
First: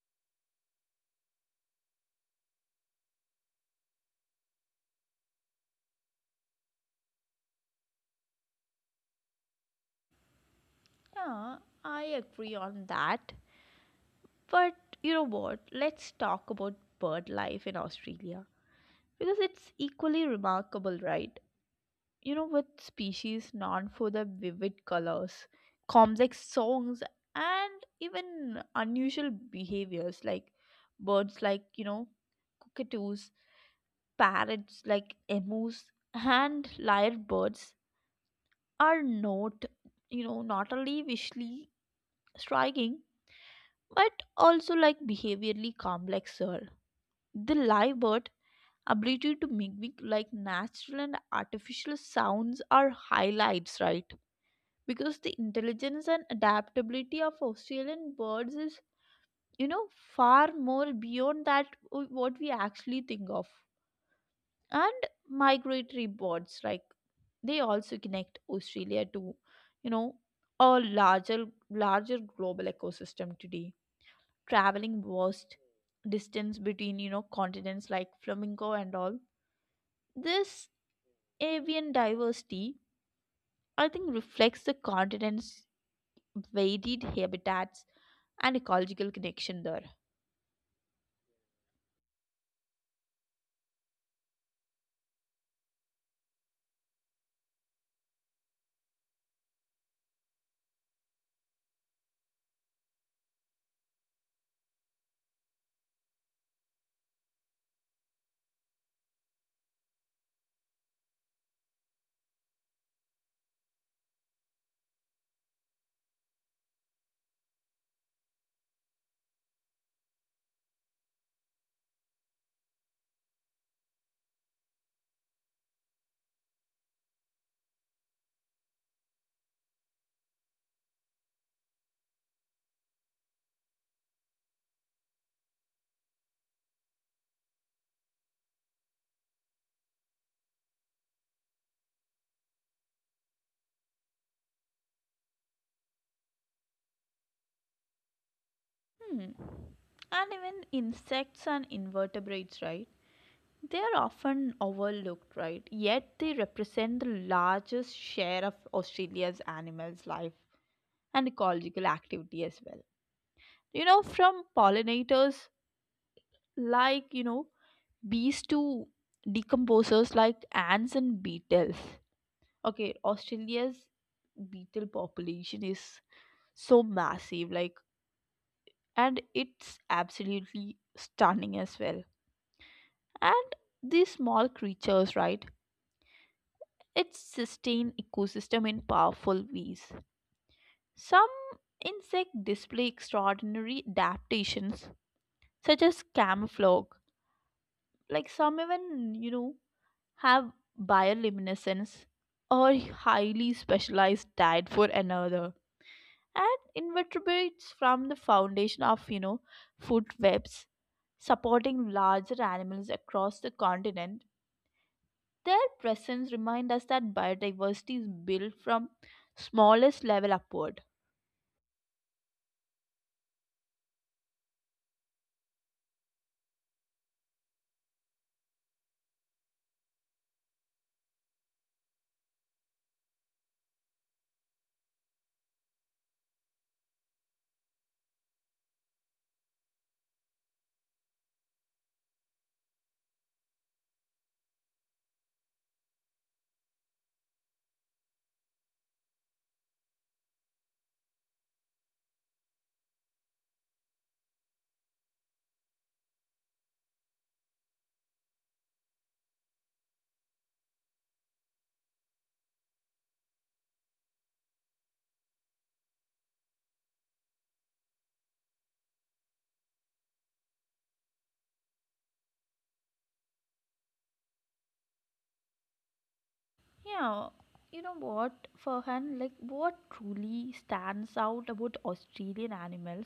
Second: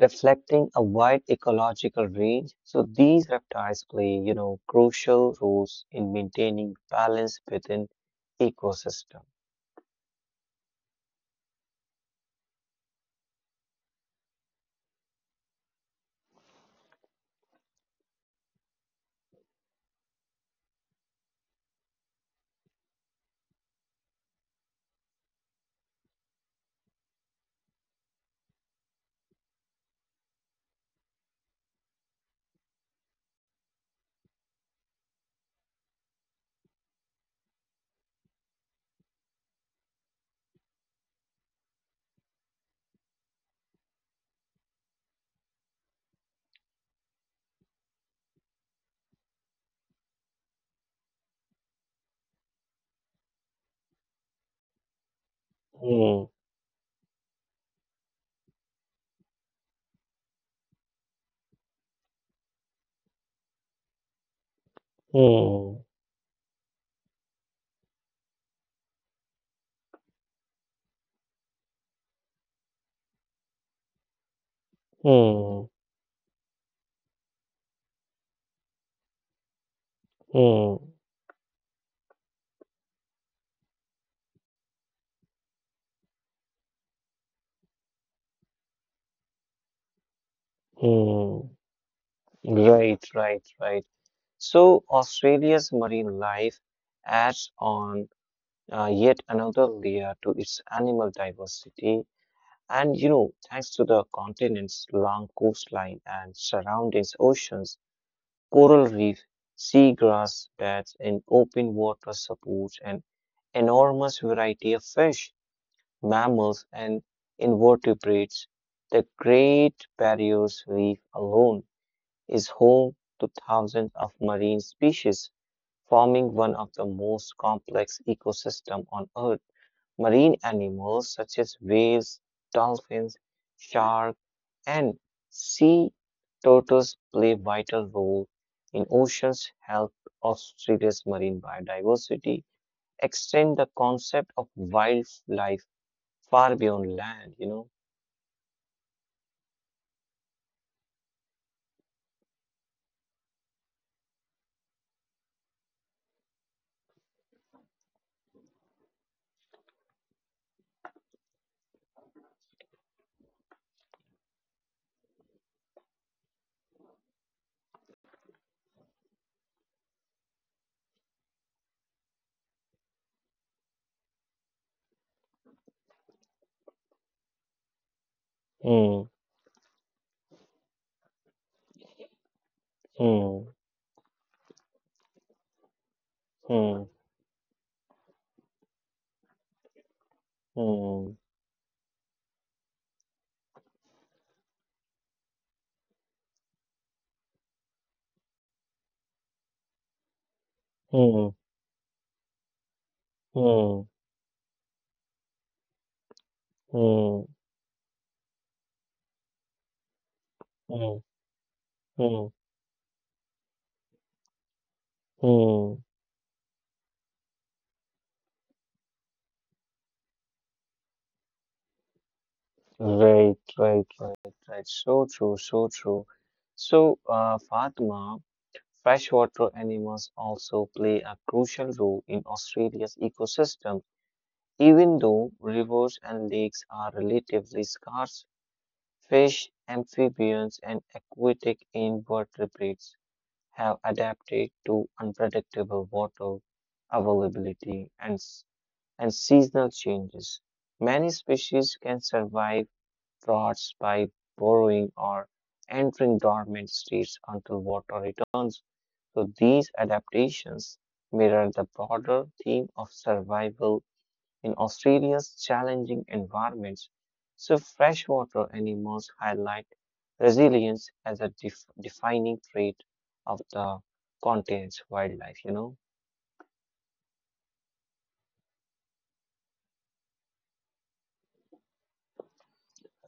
Speaker 2: reflecting a wide ecological range. So these reptiles play, you know, crucial roles in maintaining balance within ecosystem.
Speaker 1: Yeah, I agree on that. But you know what? Let's talk about bird life in Australia, because it's equally remarkable, right? You know, with species known for their vivid colors, complex songs, and even unusual behaviors, like birds like, you know, cockatoos, parrots, like emus and lyrebirds are not, you know, not only visually striking but also like behaviorally complexer. The lyrebird ability to mimic like natural and artificial sounds are highlights, right? Because the intelligence and
Speaker 2: Hmm,
Speaker 1: adaptability of Australian birds is, you know, far more beyond that what we actually think of. And migratory
Speaker 2: hmm,
Speaker 1: birds, like, they also connect Australia to, you know, a larger global ecosystem today. Traveling vast
Speaker 2: hmm,
Speaker 1: distance between, you know, continents like flamenco and all. This
Speaker 2: hmm,
Speaker 1: avian diversity, I think, reflects the continent's varied habitats and ecological connection there.
Speaker 2: hmm. Right, right, right. So Australia's marine life adds on, yet another layer to its animal diversity. And you know, thanks to the continent's long coastline and surrounding oceans, coral reef, seagrass beds, and open water supports an enormous variety of fish, mammals, and invertebrates. The Great Barrier Reef alone is home to thousands of marine species, forming one of the most complex ecosystems on Earth. Marine animals such as whales, dolphins, sharks, and sea turtles play vital role in oceans' health. Australia's marine biodiversity extend the concept of wildlife far beyond land.
Speaker 1: Hmm. And even insects and invertebrates, right? They are often overlooked, right? Yet they represent the largest share of Australia's animals' life and ecological activity as well. You know, from pollinators like, you know, bees to decomposers like ants and beetles. Okay, Australia's beetle population is so massive, like,
Speaker 2: know.
Speaker 1: and it's absolutely stunning as well.
Speaker 2: Hmm.
Speaker 1: And
Speaker 2: Hmm.
Speaker 1: these small creatures, right?
Speaker 2: Hmm.
Speaker 1: It sustain ecosystem in powerful ways.
Speaker 2: Hmm.
Speaker 1: Some insect display extraordinary adaptations such as camouflage. Like some even, you know, have
Speaker 2: Hmm.
Speaker 1: bioluminescence or highly
Speaker 2: Hmm.
Speaker 1: specialized diet for another. And
Speaker 2: Hmm.
Speaker 1: invertebrates from the foundation of, you know, food webs
Speaker 2: Hmm.
Speaker 1: supporting
Speaker 2: Hmm.
Speaker 1: larger animals across the continent. Their
Speaker 2: Hmm.
Speaker 1: presence reminds us that biodiversity is built from smallest level upward.
Speaker 2: Right. Right. Right. Right. So true. So true. So, Fatima. Freshwater animals also play a crucial role in Australia's ecosystem. Even though rivers and lakes are relatively scarce, fish, amphibians, and aquatic invertebrates have adapted to unpredictable water availability and seasonal changes. Many species can survive droughts by burrowing or entering dormant states until water returns. So these adaptations mirror the broader theme of survival in Australia's challenging environments. So freshwater animals highlight resilience as a defining trait of the continent's wildlife.
Speaker 1: Yeah, you know what, Farhan, like what truly stands out about Australian animals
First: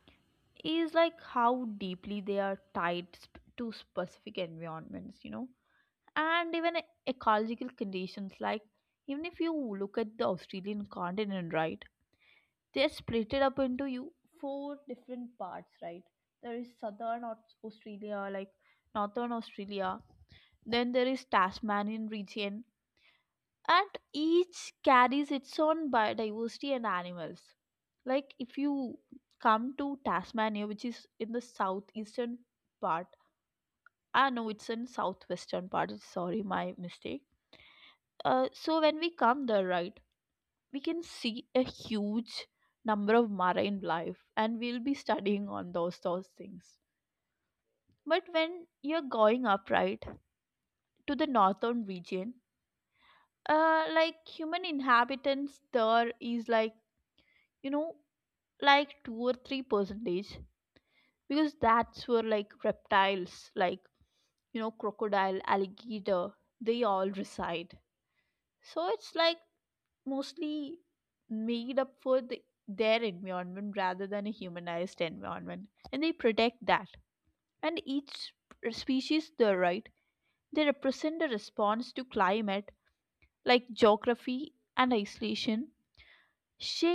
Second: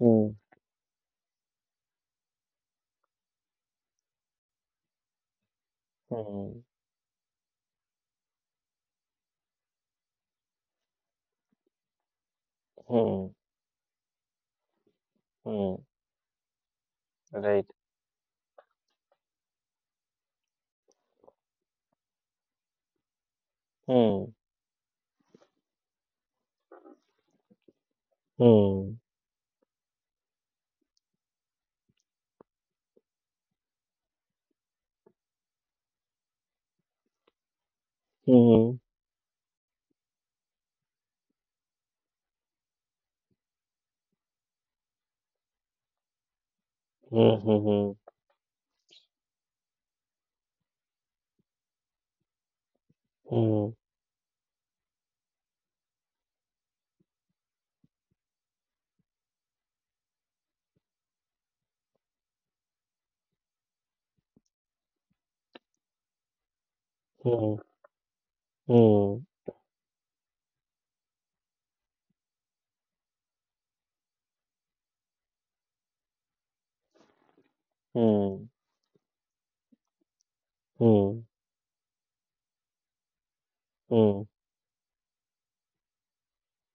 Speaker 2: Hmm,
Speaker 1: is like how deeply they are tied to specific environments, you know, and
Speaker 2: hmm,
Speaker 1: even ecological conditions. Like, even if you look at the Australian continent, right, they are
Speaker 2: hmm,
Speaker 1: split it up into, you, four different parts,
Speaker 2: hmm,
Speaker 1: right? There is southern
Speaker 2: right.
Speaker 1: Australia, like northern Australia, then there is Tasmanian region, and
Speaker 2: Hmm,
Speaker 1: each carries its own biodiversity and animals. Like if you
Speaker 2: hmm,
Speaker 1: come to Tasmania, which is in the southeastern part, ah no, it's in southwestern part, sorry my mistake. uh,
Speaker 2: hmm,
Speaker 1: so when we come there, right, we can see a huge number of marine life, and we'll be studying on those things.
Speaker 2: hmm, hmm,
Speaker 1: But when you're going upright to the northern region, uh,
Speaker 2: hmm,
Speaker 1: like human inhabitants there is like, you know, like 2 or 3 percentage, because that's where like reptiles like, you know, crocodile, alligator, they all reside.
Speaker 2: hmm,
Speaker 1: So it's like
Speaker 2: hmm,
Speaker 1: mostly made up for the, their environment rather than a humanized environment, and they protect that. And each
Speaker 2: hmm,
Speaker 1: species the right, they represent a
Speaker 2: hmm,
Speaker 1: response to climate, like
Speaker 2: hmm,
Speaker 1: geography and isolation,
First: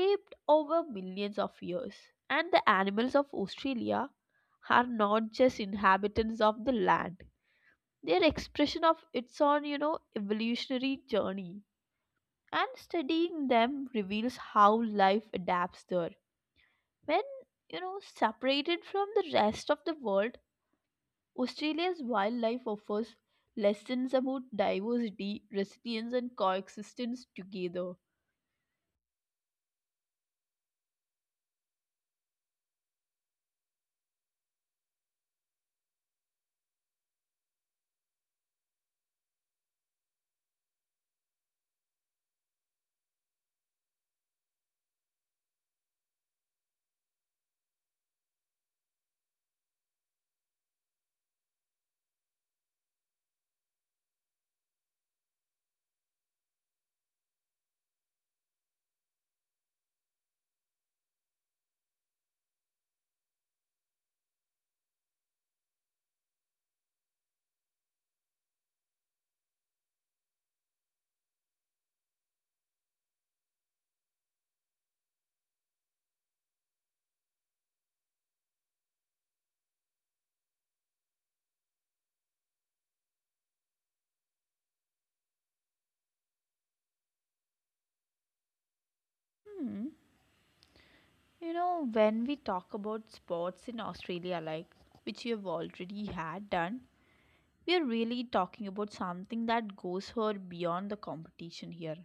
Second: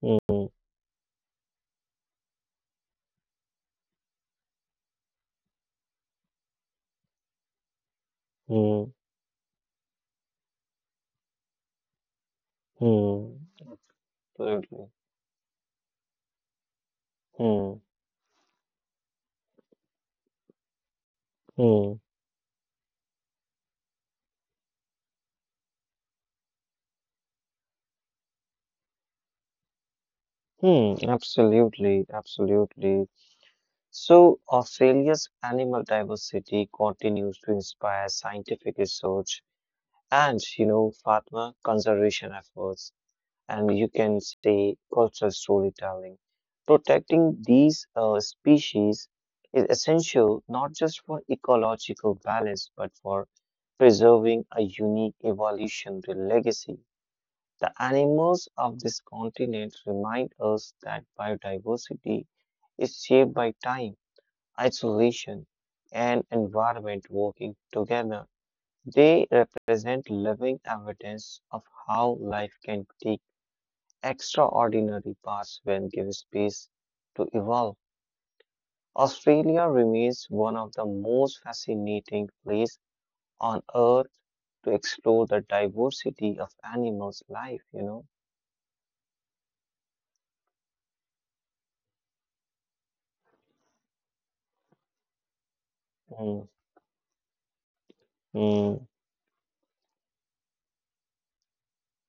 Speaker 2: hmm, hmm,
Speaker 1: over millions of years. And the animals of Australia are not just inhabitants of the land, they're expression
Speaker 2: hmm.
Speaker 1: of its own, you know, evolutionary journey. And
Speaker 2: hmm.
Speaker 1: studying them reveals
Speaker 2: Absolutely.
Speaker 1: how life adapts there. When,
Speaker 2: Hmm.
Speaker 1: you know, separated from the rest of the world,
Speaker 2: Hmm.
Speaker 1: Australia's wildlife offers lessons about diversity, resilience, and coexistence together.
Speaker 2: Hmm. Absolutely. Absolutely. So, Australia's animal diversity continues to inspire scientific research and Fatma conservation efforts, and you can say cultural storytelling. Protecting these species is essential not just for ecological balance, but for preserving a unique evolutionary legacy. The animals of this continent remind us that biodiversity is shaped by time, isolation, and environment working together. They represent living evidence of how life can take extraordinary paths when given space to evolve. Australia remains one of the most fascinating places on earth to explore the diversity of animals' life.
Speaker 1: Hmm. You know, when we talk about sports in Australia, like which you have already
Speaker 2: Mm,
Speaker 1: had done, we are really talking
Speaker 2: mm.
Speaker 1: about something that goes far beyond the competition here,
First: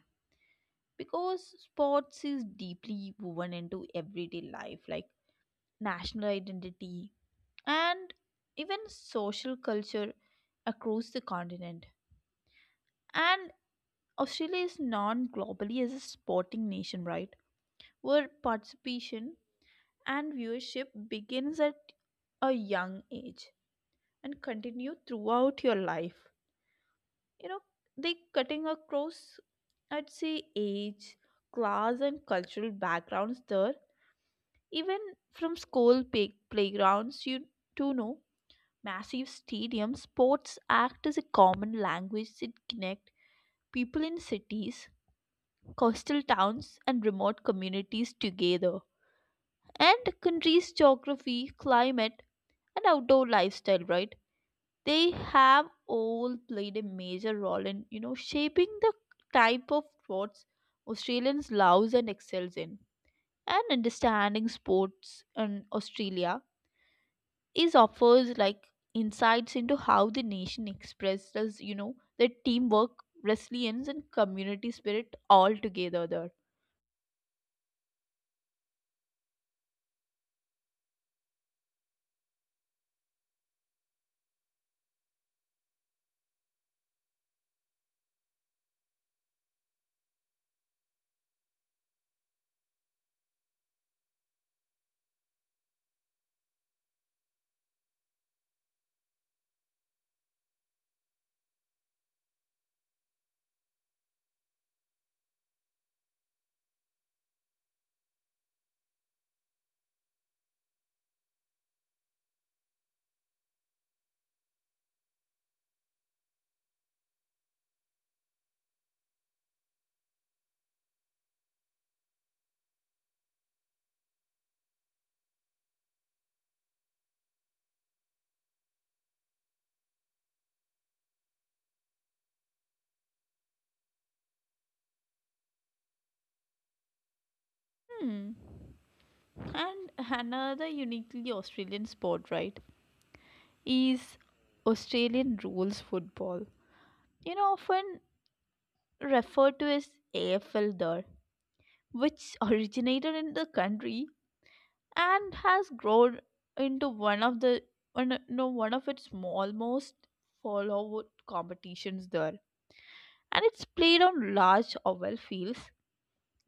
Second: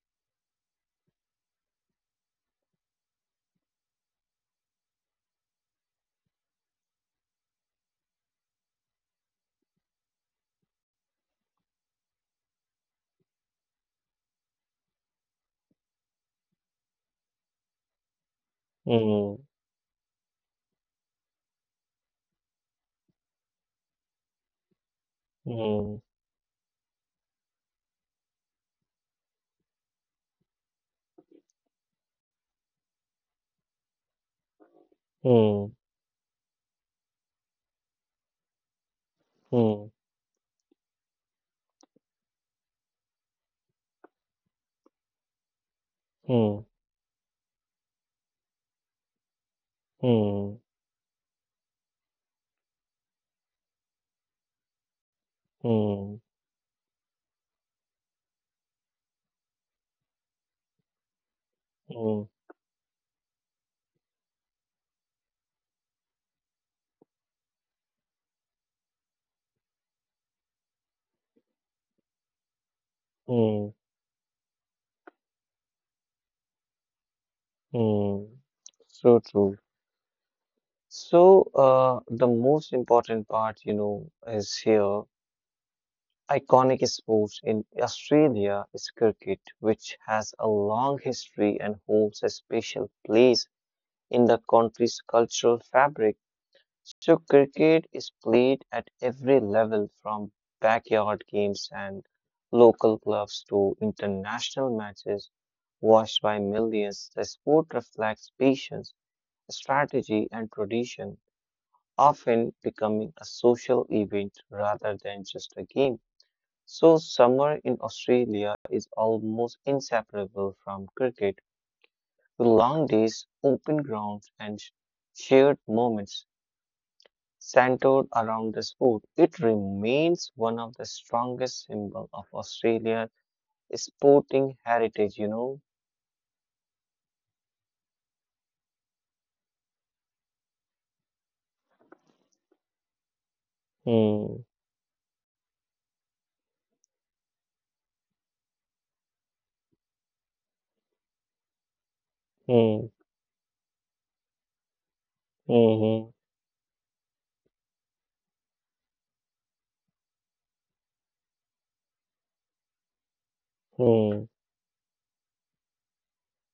Speaker 1: because sports is deeply woven into everyday life, like national identity, and even social culture across the continent. And Australia is known globally as a sporting nation, right? Where participation
Speaker 2: Mm,
Speaker 1: and viewership begins at a young age and continue throughout your
Speaker 2: mm,
Speaker 1: life. You know, they cutting across, I'd say, age, class, and cultural backgrounds there. Even from
Speaker 2: mm,
Speaker 1: school playgrounds, you do know massive
Speaker 2: mm,
Speaker 1: stadium sports act as a common language that connect people in cities, coastal
Speaker 2: mm,
Speaker 1: towns, and remote communities together. And a
Speaker 2: mm,
Speaker 1: countries geography, climate, and outdoor lifestyle, right, they have
Speaker 2: mm,
Speaker 1: all played a major role in, you know, shaping the type of sports Australians loves and
Speaker 2: mm,
Speaker 1: excels in. And understanding sports in Australia is offers like insights into how the nation expresses, you know, the teamwork,
Speaker 2: mm,
Speaker 1: resilience, and community spirit all together there.
Speaker 2: mm. So true. So, the most important part is here. Iconic sports in Australia is cricket, which has a long history and holds a special place in the country's cultural fabric. So, cricket is played at every level from backyard games and local clubs to international matches watched by millions. The sport reflects patience, strategy, and tradition, often becoming a social event rather than just a game. So, summer in Australia is almost inseparable from cricket, with long days, open grounds, and shared moments centered around the sport. It remains one of the strongest symbols of Australia's sporting heritage.
Speaker 1: Hmm. And another uniquely Australian sport, right, is
Speaker 2: Hmm.
Speaker 1: Australian rules football. You know, often referred to as AFL there, which
Speaker 2: Hmm.
Speaker 1: originated in the country and has
Speaker 2: Hmm.
Speaker 1: grown into one of the one, no, one of its small most followed competitions there. And it's played
Speaker 2: Hmm.
Speaker 1: on large oval fields.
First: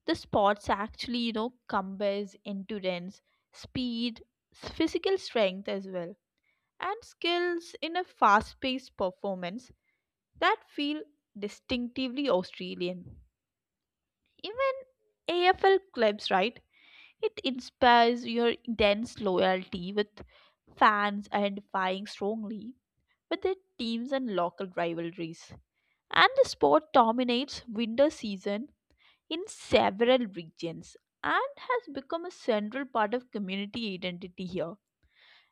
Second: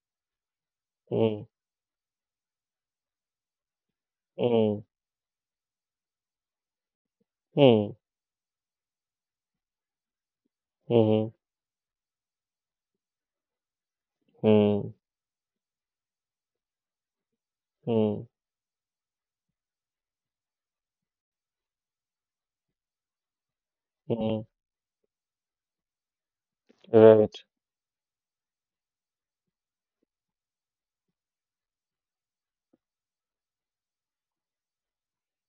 Speaker 1: The sports actually, you
Speaker 2: Hmm.
Speaker 1: know, combines endurance, speed,
Speaker 2: Hmm.
Speaker 1: physical strength as well, and skills
Speaker 2: Hmm.
Speaker 1: in a fast paced performance that feel
Speaker 2: Hmm.
Speaker 1: distinctively Australian. Even
Speaker 2: Hmm.
Speaker 1: AFL clubs, right? It inspires
Speaker 2: Hmm.
Speaker 1: your intense loyalty, with fans identifying strongly with their teams and
Speaker 2: Hmm.
Speaker 1: local rivalries. And the sport
Speaker 2: Right.
Speaker 1: dominates winter season in several regions and has become a central part of community identity here.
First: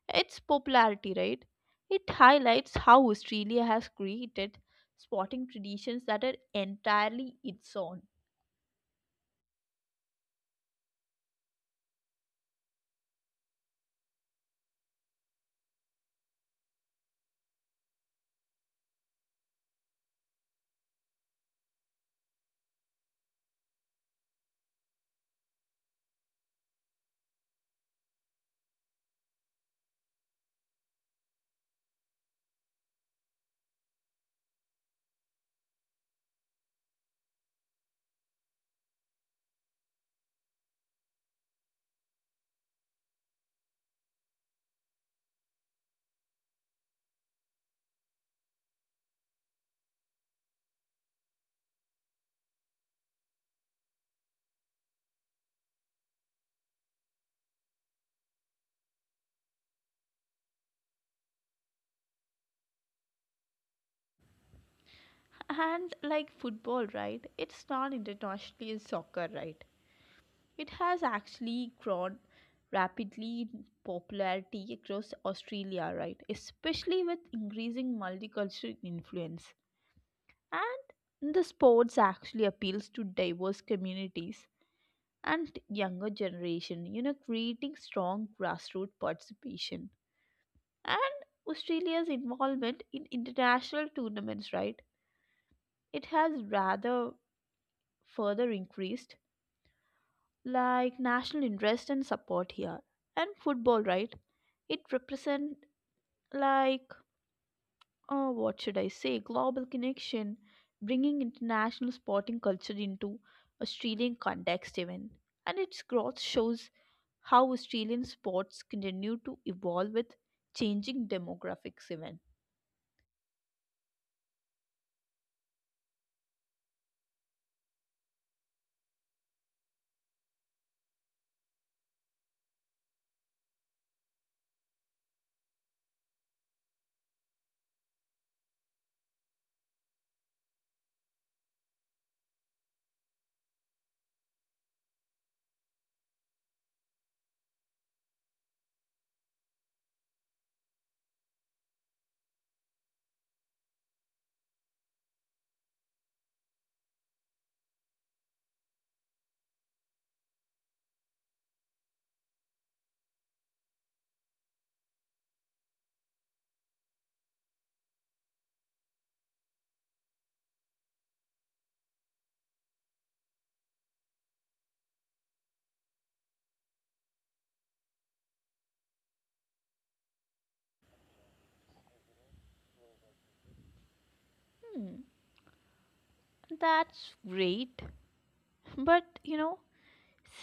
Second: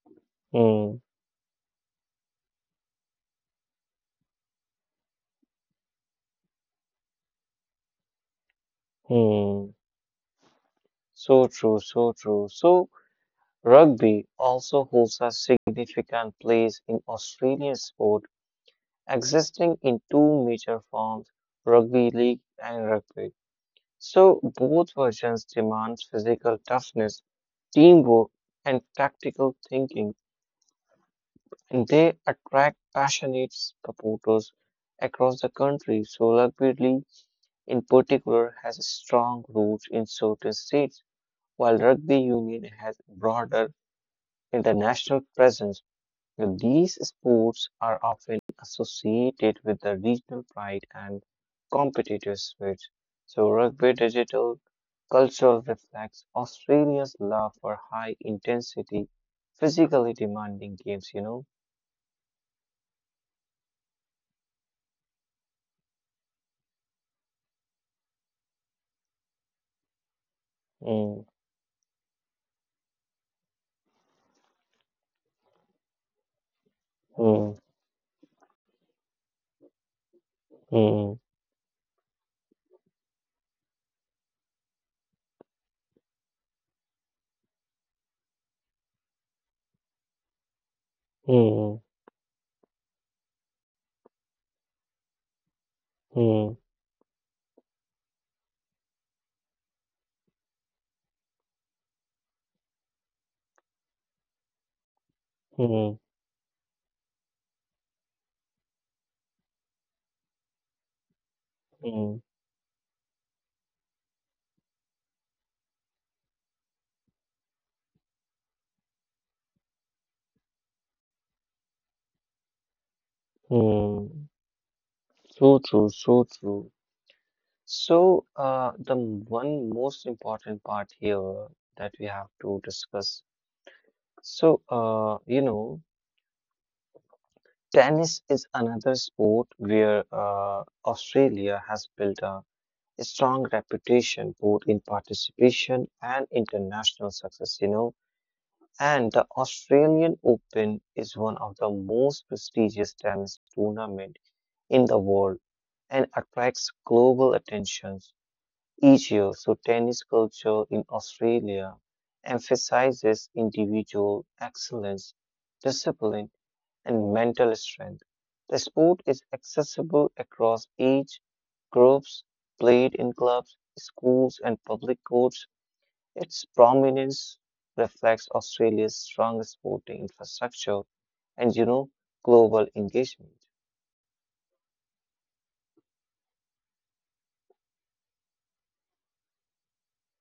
Speaker 1: Its
Speaker 2: Hmm.
Speaker 1: popularity, right? It highlights how Australia has created sporting traditions that are entirely its own.
Speaker 2: Hmm. So true, so true. So, rugby also holds a significant place in Australian sport, existing in two major forms, rugby league and rugby. So both versions demand physical toughness, teamwork, and practical thinking, and they attract passionate supporters across the country. So rugby league, in particular, has strong roots in certain states, while rugby union has broader international presence. These sports are often associated with the regional pride and competitive spirit. So, rugby digital culture reflects Australia's love for high intensity, physically demanding games.
Speaker 1: And like football, right? It's not internationally as soccer, right? It has
Speaker 2: Mm,
Speaker 1: actually grown rapidly in popularity across Australia, right? Especially with
Speaker 2: mm,
Speaker 1: increasing multicultural influence.
Speaker 2: mm,
Speaker 1: And the sports actually appeals to diverse communities and younger generation, you know, creating strong grassroots participation. And
Speaker 2: mm,
Speaker 1: Australia's involvement in international tournaments, right, it has
Speaker 2: mm,
Speaker 1: rather further increased like national interest and support here. And football, right, it represent
Speaker 2: mm,
Speaker 1: like, what should I say, global connection, bringing international
Speaker 2: mm,
Speaker 1: sporting culture into Australian context even. And its growth shows how Australian sports continue to evolve with changing demographics even.
Speaker 2: mm. So true, so true. So, the one most important part here that we have to discuss. So, tennis is another sport where Australia has built a strong reputation both in participation and international success. And the Australian Open is one of the most prestigious tennis tournament in the world and attracts global attention each year. So, tennis culture in Australia emphasizes individual excellence discipline and mental strength. The sport is accessible across age groups, played in clubs, schools, and public courts. Its prominence reflects Australia's strong sporting infrastructure and global engagement.
Speaker 1: Hmm, that's great. But you know,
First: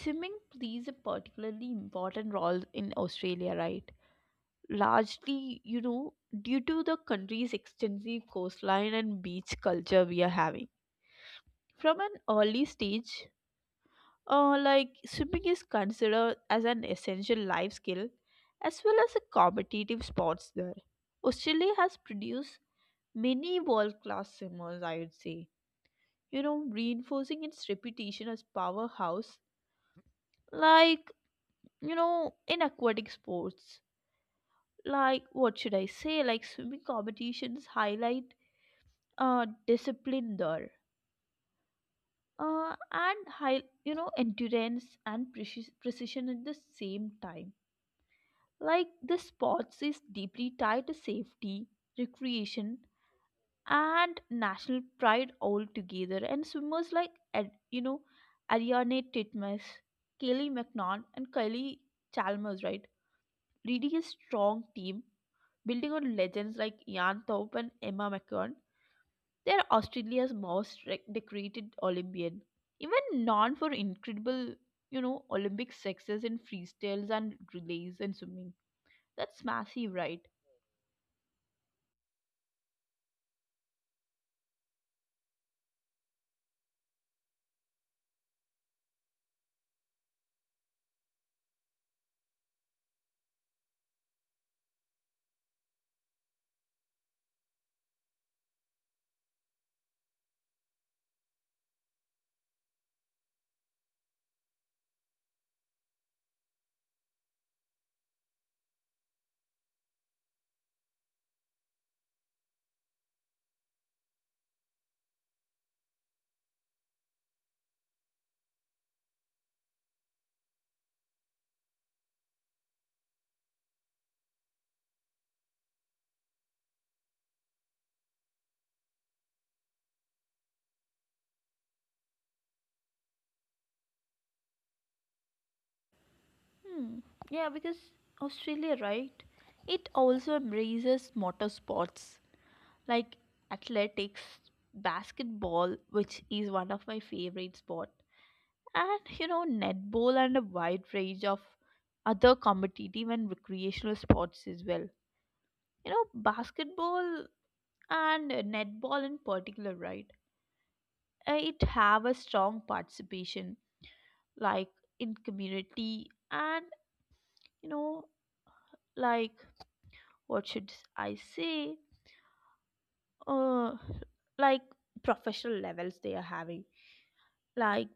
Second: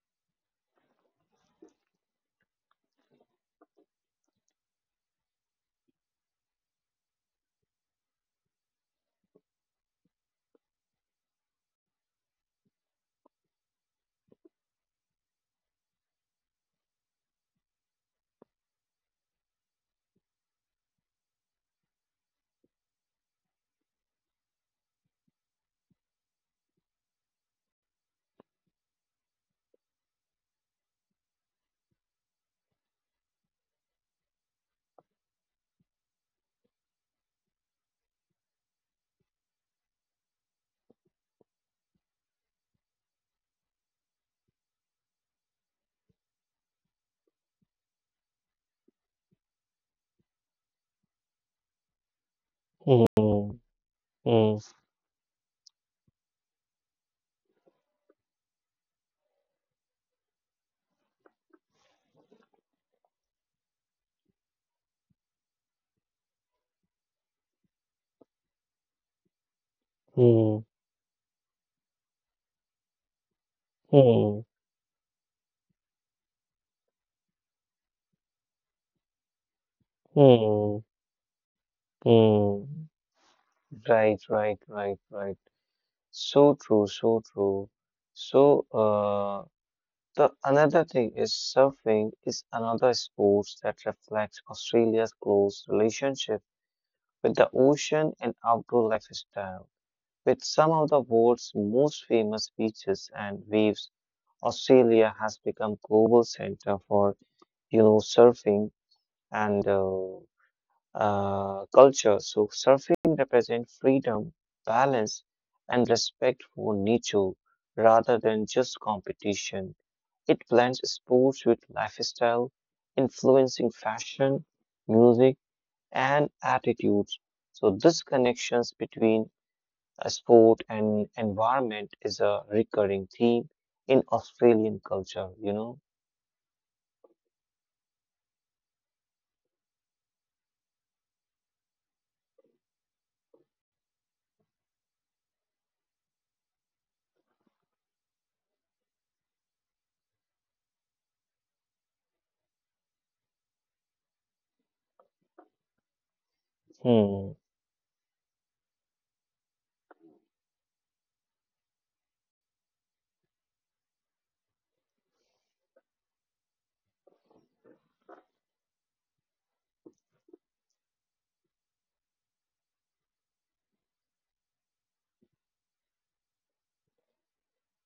Speaker 1: swimming plays a particularly important role in Australia, right? Largely, you know, due to the country's extensive coastline and beach culture we are having. From an early stage, like swimming is considered as an essential life skill as well as a competitive sports there. Australia has produced many world class swimmers, I would say, you know, reinforcing its reputation as powerhouse, like, you know, in aquatic sports. Like, what should I say? Like, swimming competitions highlight discipline there. And high, endurance and precision at the same time. Like the sports is deeply tied to safety, recreation,
Speaker 2: Hmm. Hmm.
Speaker 1: and national pride all together. And swimmers like Ariane Titmus, Kelly McNaught, and Kylie Chalmers, right, leading a strong team, building on legends like Jan Thorpe and Emma McCann. They are Australia's
Speaker 2: Hmm.
Speaker 1: most decorated Olympian. Even known for
Speaker 2: Hmm.
Speaker 1: incredible, you know, Olympic success in freestyles and relays and swimming. That's massive, right?
Speaker 2: Hmm. Hmm. Right, right, right, right. So true, so true. So, the another thing is surfing is another sport that reflects Australia's close relationship with the ocean and outdoor lifestyle. With some of the world's most famous beaches and waves, Australia has become global center for surfing and culture. So surfing represents freedom, balance, and respect for nature rather than just competition. It blends sports with lifestyle, influencing fashion, music, and attitudes. So this connections between a sport and environment is a recurring theme in Australian culture.
Speaker 1: Hmm. Yeah, because Australia, right? It also embraces motor sports like athletics, basketball, which is one of my favorite sport, and you know netball and a wide range of other competitive and recreational sports as well. You know basketball
Speaker 2: Hmm,
Speaker 1: and netball in particular, right? It have a strong participation, like, in community and, you know, like, what should I say? Uh, like, professional levels they are having. Like,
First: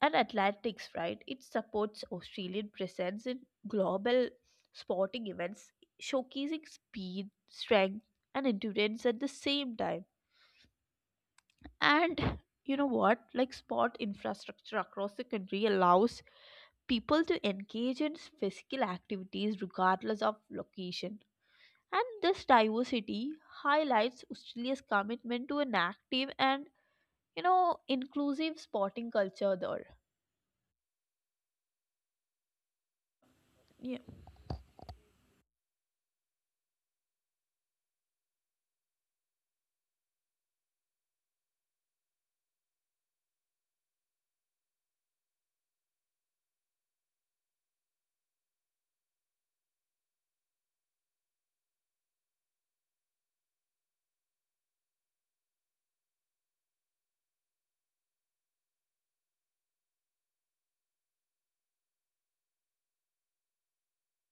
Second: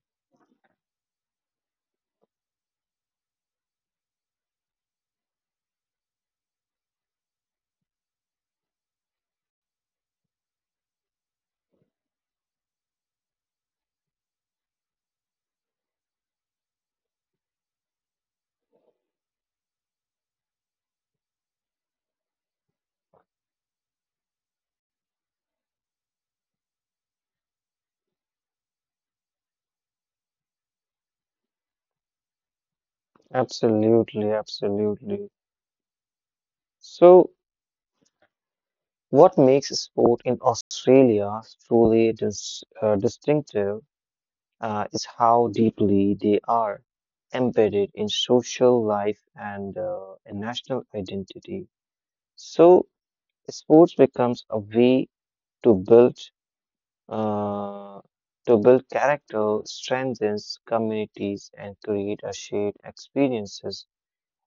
Speaker 1: and athletics, right? It supports Australian presence in global sporting events, showcasing speed, strength, and endurance at the same time. And you know what? Like sport infrastructure across the country allows people to engage in physical activities regardless of location. And this diversity highlights Australia's commitment to an active and, you know, inclusive sporting culture there. Yeah.
Speaker 2: absolutely, absolutely. So what makes sport in Australia truly distinctive is how deeply they are embedded in social life and in national identity. So, sports becomes a way to build uh, character, strengthens communities, and create a shared experiences.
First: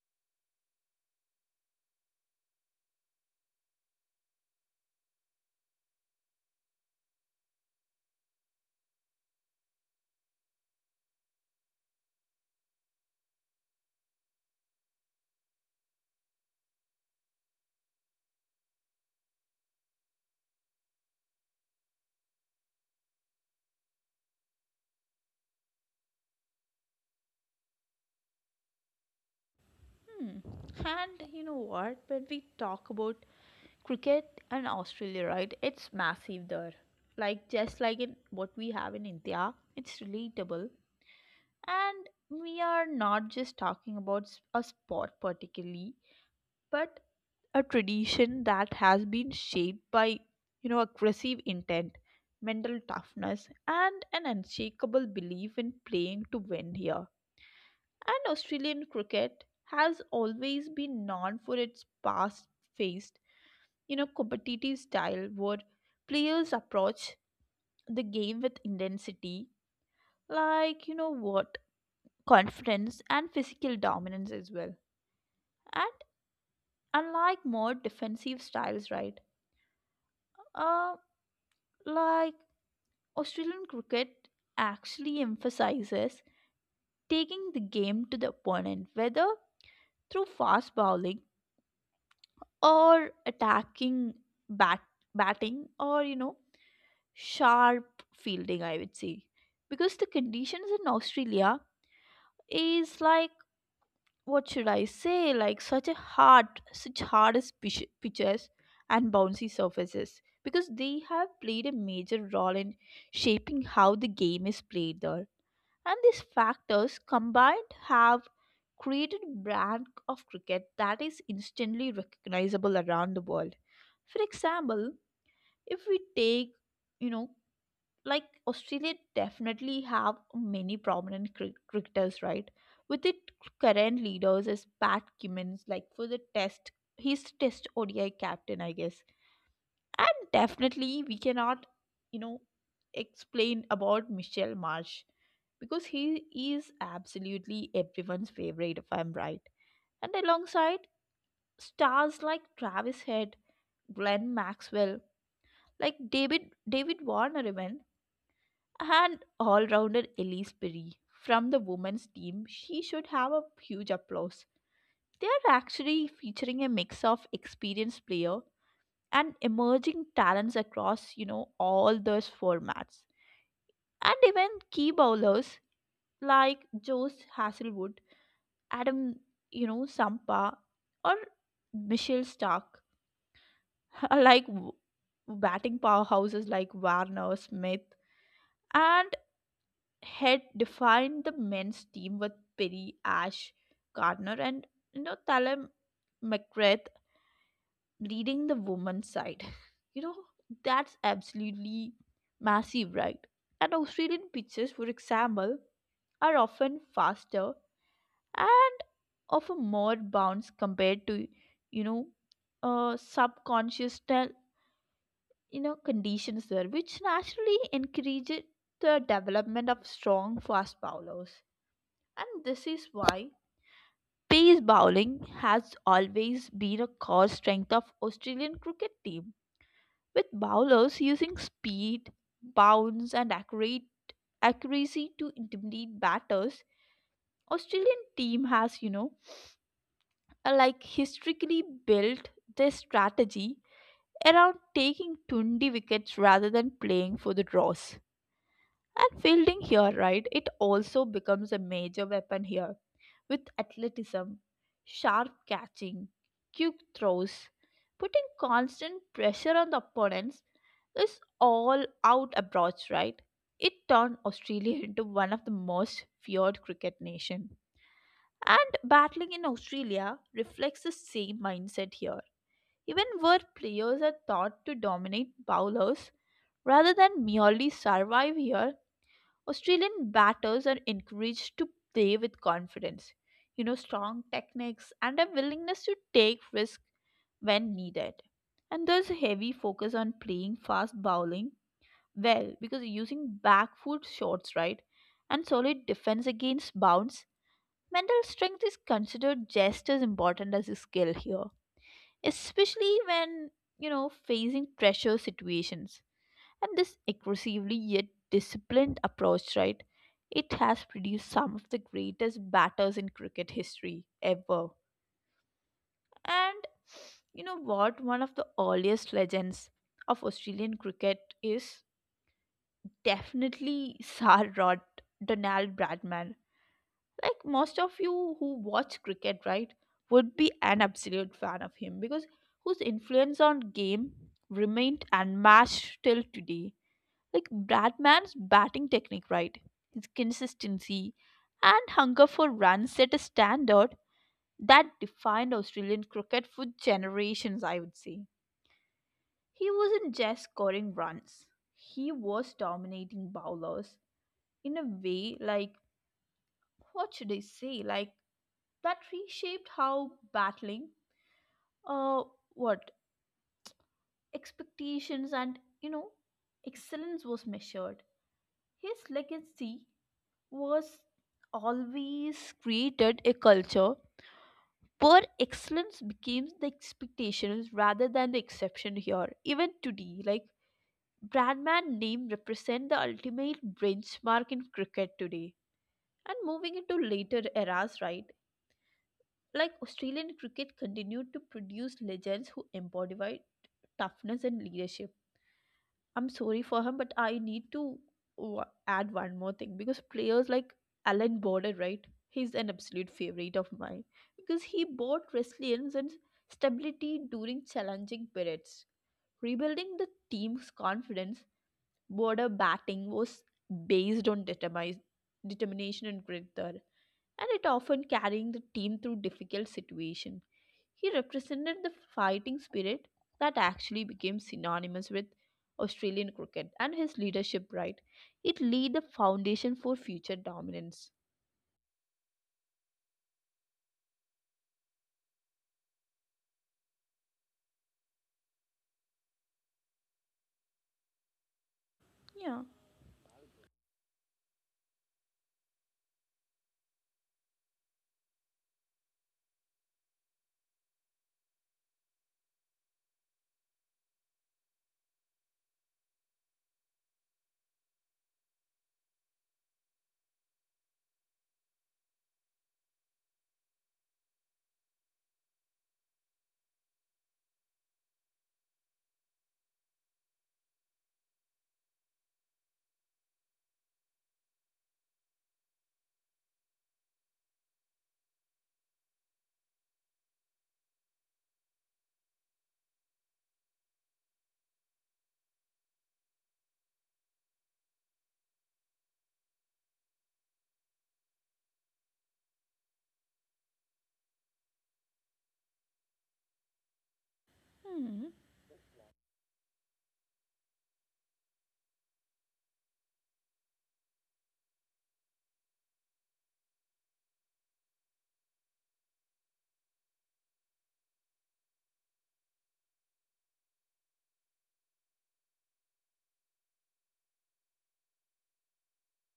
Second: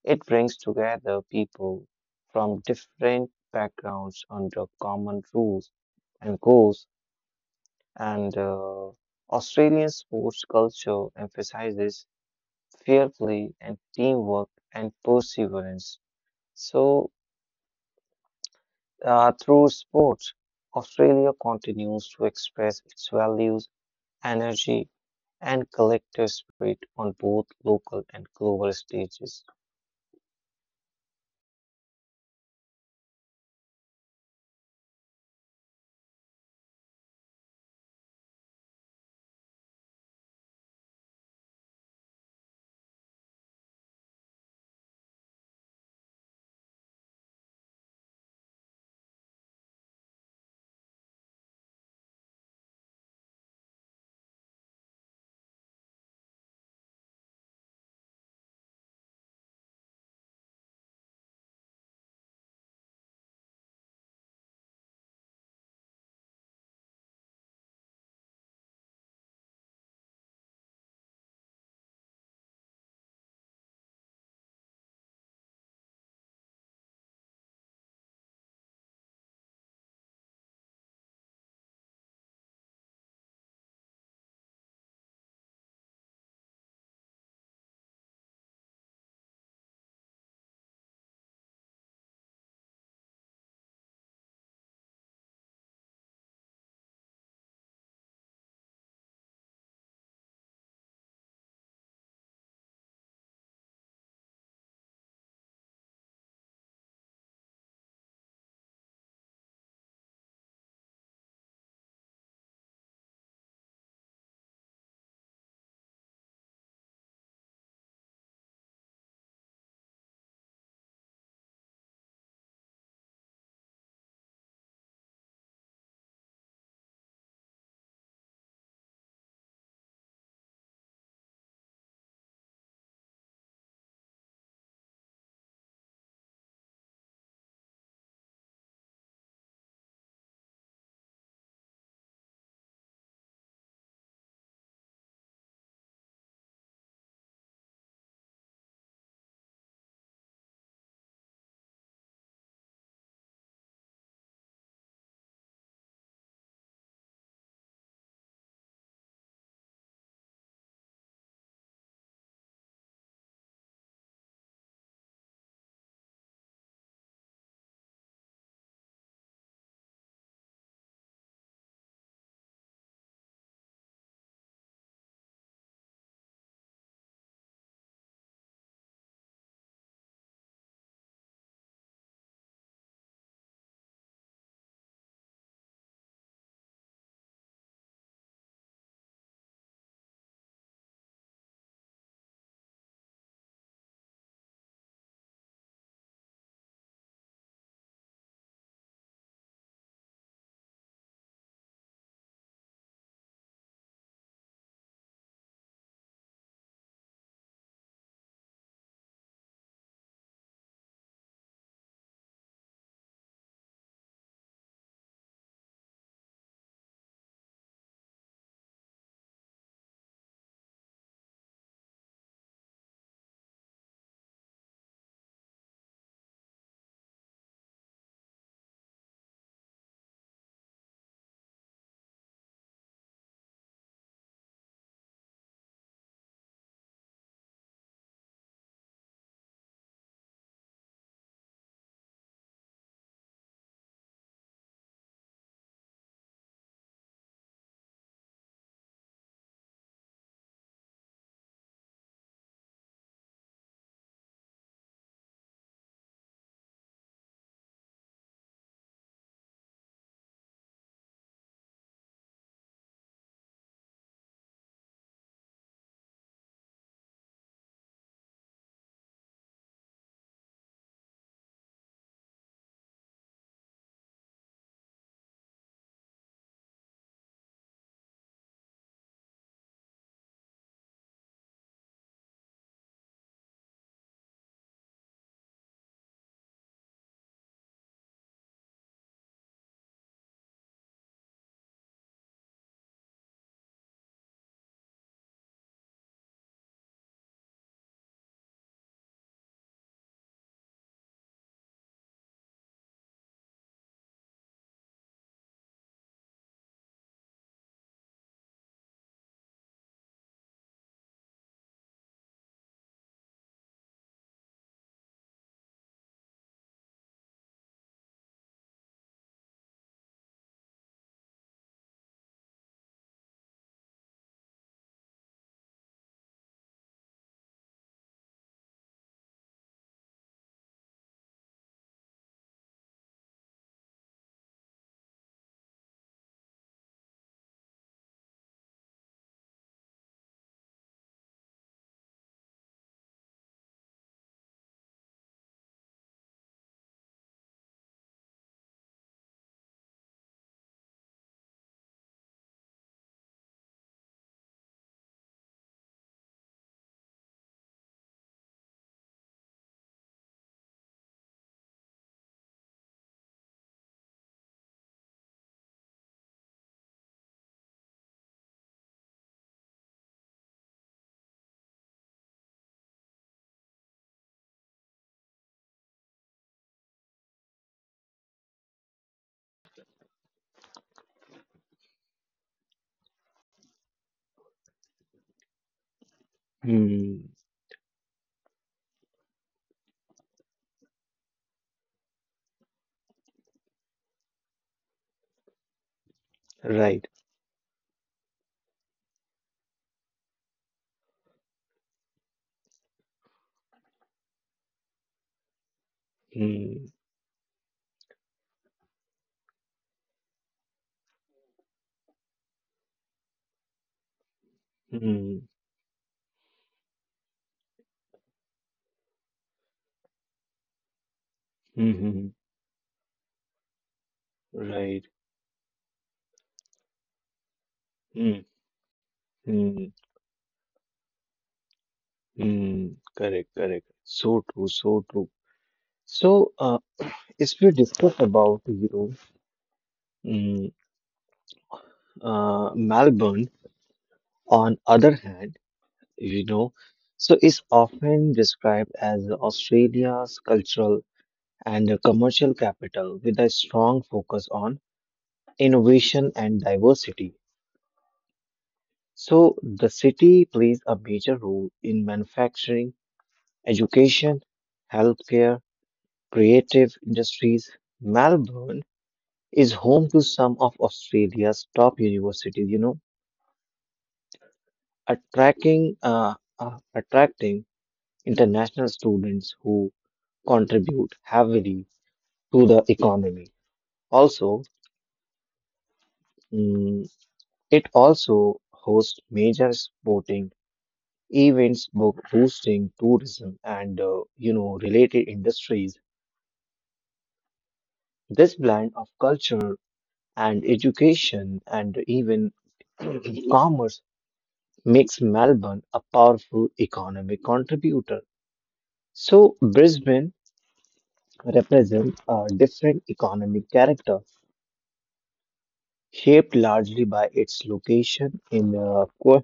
Speaker 2: It brings together people from different backgrounds under common rules and goals and Australian sports culture emphasizes fearfully and teamwork and perseverance. So, through sports, Australia continues to express its values, energy, and collective spirit on both local and global stages.
Speaker 1: Hmm. And you know what? When we talk about cricket and Australia, right? It's massive there. Like just like in what we have in India, it's relatable. And we are not just talking about a sport particularly, but a tradition that has been shaped by, you know, aggressive intent, mental toughness, and an unshakable belief in playing to win here. And Australian cricket has always been known for its past faced, you know, competitive style, where players approach the game with intensity, like, you know what, confidence and physical dominance as well. And unlike more defensive styles, right, uh like, Australian cricket actually emphasizes taking the game to the opponent, whether through fast bowling or attacking bat- batting or, you know, sharp fielding, I would say. Because the conditions in Australia is like, what should I say, like such a hard, such hardest pitches and bouncy surfaces. Because they have played a major role in shaping how the game is played there. And these factors combined have created a brand of cricket that is instantly recognizable around the world. For example, if we take, you know, like Australia definitely have many prominent cricketers, right? With its current leaders as Pat Cummins, like for the test, he's test ODI captain, I guess. And definitely we cannot, you know, explain about Michelle Marsh, because he is absolutely everyone's favorite, if I'm right. And alongside stars like Travis Head, Glenn Maxwell, like David, David Warner even, and all-rounder Elise Perry from the women's team, she should have a huge applause. They are actually featuring a mix of experienced player and emerging talents across, you know, all those formats. And even key bowlers like Josh Hasselwood, Adam, you know, Sampa, or Michelle Stark are like batting powerhouses like Warner, Smith, and Head defined the men's team, with Perry, Ash Gardner, and, you know, Talem McGrath reading the woman's side. You know, that's absolutely massive, right? And Australian pictures, for example, are often faster and of a more bounce compared to, you know, subconscious, you know, conditions there, which naturally encourages the development of strong fast bowlers. And this is why pace bowling has always been a core strength of Australian cricket team, with bowlers using speed, bounce, and accurate accuracy to intimidate batters. Australian team has, you know, like, historically built their strategy around taking 20 wickets rather than playing for the draws. And fielding here, right? It also becomes a major weapon here, with athleticism, sharp catching, quick throws, putting constant pressure on the opponents. This all out approach, right? It turned Australia into one of the most feared cricket nation. And battling in Australia reflects the same mindset here. Even where players are thought to dominate bowlers rather than merely survive here, Australian batters are encouraged to play with confidence, you know, strong techniques and a willingness to take risk when needed. And there's a heavy focus on playing fast bowling well, because using back foot shots, right, and solid defense against bounce, mental strength is considered just as important as a skill here, especially when, you know, facing pressure situations. And this aggressively yet disciplined approach, right? It has produced some of the greatest batters in cricket history ever. And you know what? One of the earliest legends of Australian cricket is definitely Sir Rod Donald Bradman. Like most of you who watch cricket, right, would be an absolute fan of him, because whose influence on game remained unmatched till today. Like Bradman's batting technique, right? His consistency and hunger for runs set a standard that defined Australian cricket for generations, I would say. He wasn't just scoring runs, he was dominating bowlers in a way like, what should I say, like that reshaped how battling, uh, what, expectations and, you know, excellence was measured. His legacy was always created a culture where excellence became the expectations rather than the exception here. Even today, like Bradman name represent the ultimate benchmark in cricket today. And moving into
Speaker 2: Hmm.
Speaker 1: later eras, right? Like Australian cricket continued to produce legends who embodied toughness and leadership. I'm sorry for
Speaker 2: Right.
Speaker 1: him, but I need to w- add one more thing, because players like Alan Border, right? He's an absolute favorite of mine because he brought resilience and
Speaker 2: Hmm.
Speaker 1: stability during challenging periods, rebuilding the team's confidence. Border batting was based on
Speaker 2: Hmm.
Speaker 1: determination and grit there, and it often carrying the team through difficult situations. He represented
Speaker 2: Hmm.
Speaker 1: the
Speaker 2: hmm,
Speaker 1: fighting spirit that actually became
Speaker 2: right.
Speaker 1: synonymous with Australian cricket, and his leadership right.
Speaker 2: Hmm.
Speaker 1: It laid the foundation
Speaker 2: Hmm.
Speaker 1: for future dominance.
Speaker 2: Hmm. Correct. Correct. So true. So true. So, if we discuss about mm,
Speaker 1: Yeah.
Speaker 2: Melbourne, on other hand, you know, so is often described as Australia's cultural and commercial capital with a strong focus on innovation and diversity. So the city plays a major role in manufacturing, education, healthcare, creative industries. Melbourne is home to some of Australia's top universities, attracting attracting international students who contribute heavily to the economy. Also, mm, it also hosts major sporting events, book boosting tourism, and related industries.
Speaker 1: Hmm.
Speaker 2: This blend of culture and education and even commerce makes Melbourne a powerful economic contributor. So Brisbane represent a different economic character, shaped largely by its location in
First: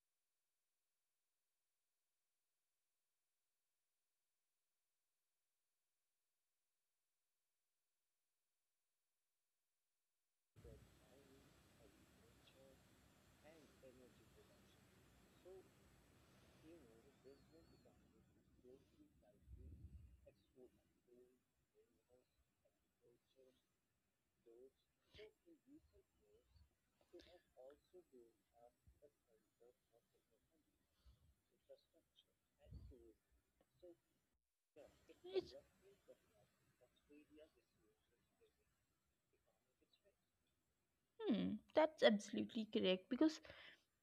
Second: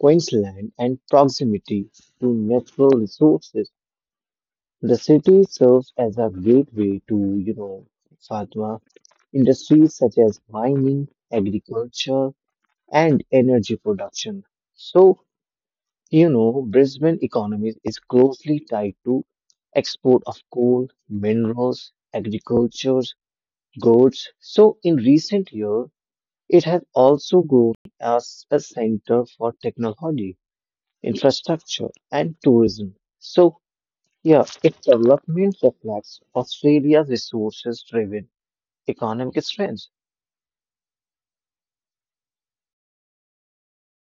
Speaker 2: Queensland and proximity to natural resources. The city serves as a gateway to Fatma, industries such as mining, agriculture, and energy production. So, Brisbane economy is closely tied to export of coal, minerals, agriculture, goods. So in recent years, it has also grown as a center for technology, infrastructure, and tourism. So yeah, its development
Speaker 1: It's,
Speaker 2: reflects Australia's resources-driven economic strengths.
Speaker 1: hmm. That's absolutely correct. Because,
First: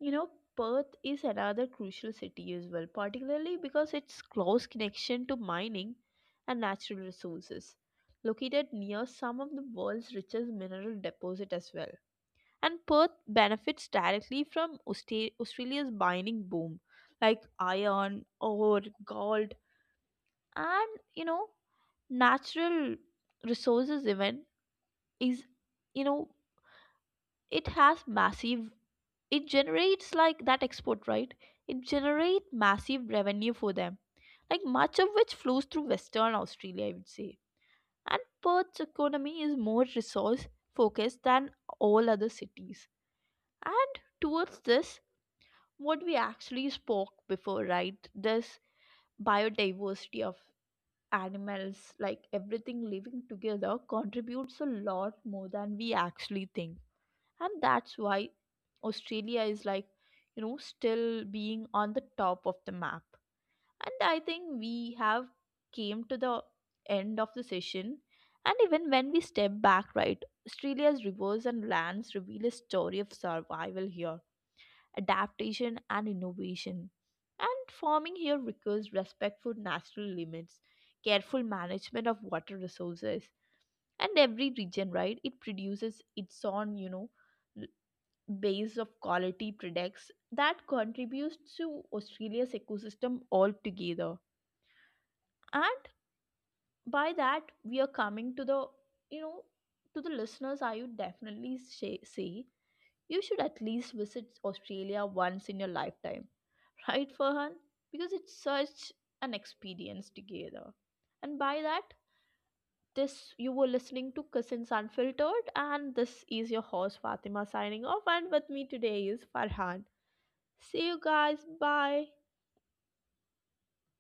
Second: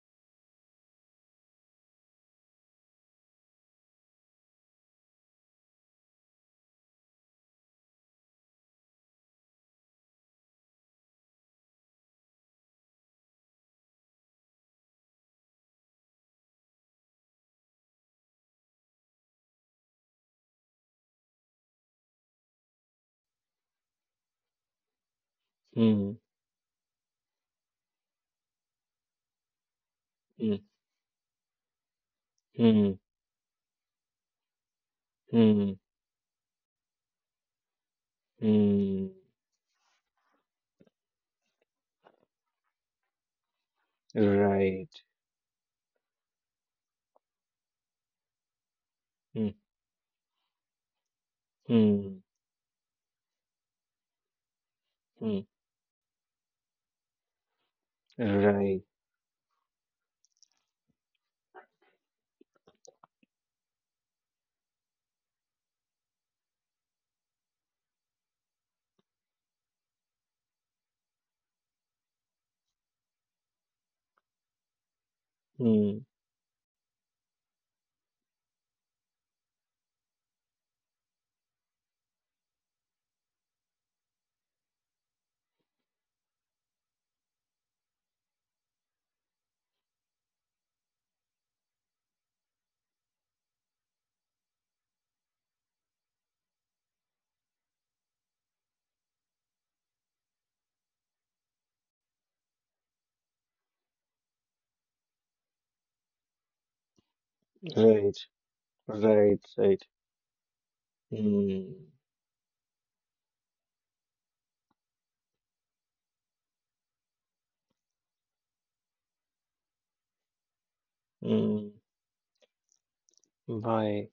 Speaker 1: you know, Perth is another crucial city as well, particularly because its close connection to mining and natural resources, located near some of the world's richest mineral deposit as well. And Perth benefits directly from Australia's mining boom, like iron, ore, gold, and, you know, natural resources even is, you
Speaker 2: Hmm,
Speaker 1: know, it has massive, it generates like
Speaker 2: hmm,
Speaker 1: that export, right, it generate
Speaker 2: hmm,
Speaker 1: massive revenue for them, like much of which flows
Speaker 2: hmm,
Speaker 1: through Western Australia, I would say. And Perth's
Speaker 2: hmm.
Speaker 1: economy is more resource focused than all other cities. And towards
Speaker 2: Right.
Speaker 1: this, what we actually spoke before, right, this
Speaker 2: Hmm,
Speaker 1: biodiversity of animals,
Speaker 2: hmm,
Speaker 1: like everything living together, contributes a lot
Speaker 2: hmm.
Speaker 1: more than we actually think. And that's why
Speaker 2: Right.
Speaker 1: Australia is like, you know, still being on the top of the map. And I think we have came to the end of the session. And even when we step back, right, Australia's rivers and lands reveal a story of survival here, adaptation
Speaker 2: Hmm,
Speaker 1: and innovation. And farming here requires respect for natural limits, careful management of water resources, and every region, right, it produces its own, you know, base of quality products that contributes to Australia's ecosystem altogether. And by that, we are coming to the, you know, to the listeners, I would definitely say, say you should at least visit Australia once in your lifetime, right, Farhan?
Speaker 2: right.
Speaker 1: Because it's such
Speaker 2: Right.
Speaker 1: an
Speaker 2: Right.
Speaker 1: experience together. And by
Speaker 2: Hmm,
Speaker 1: that, this you were listening to Cousins Unfiltered, and this is your host Fatima signing off, and with me today is Farhan. See you guys.
Speaker 2: hmm.
Speaker 1: Bye.
Speaker 2: Bye.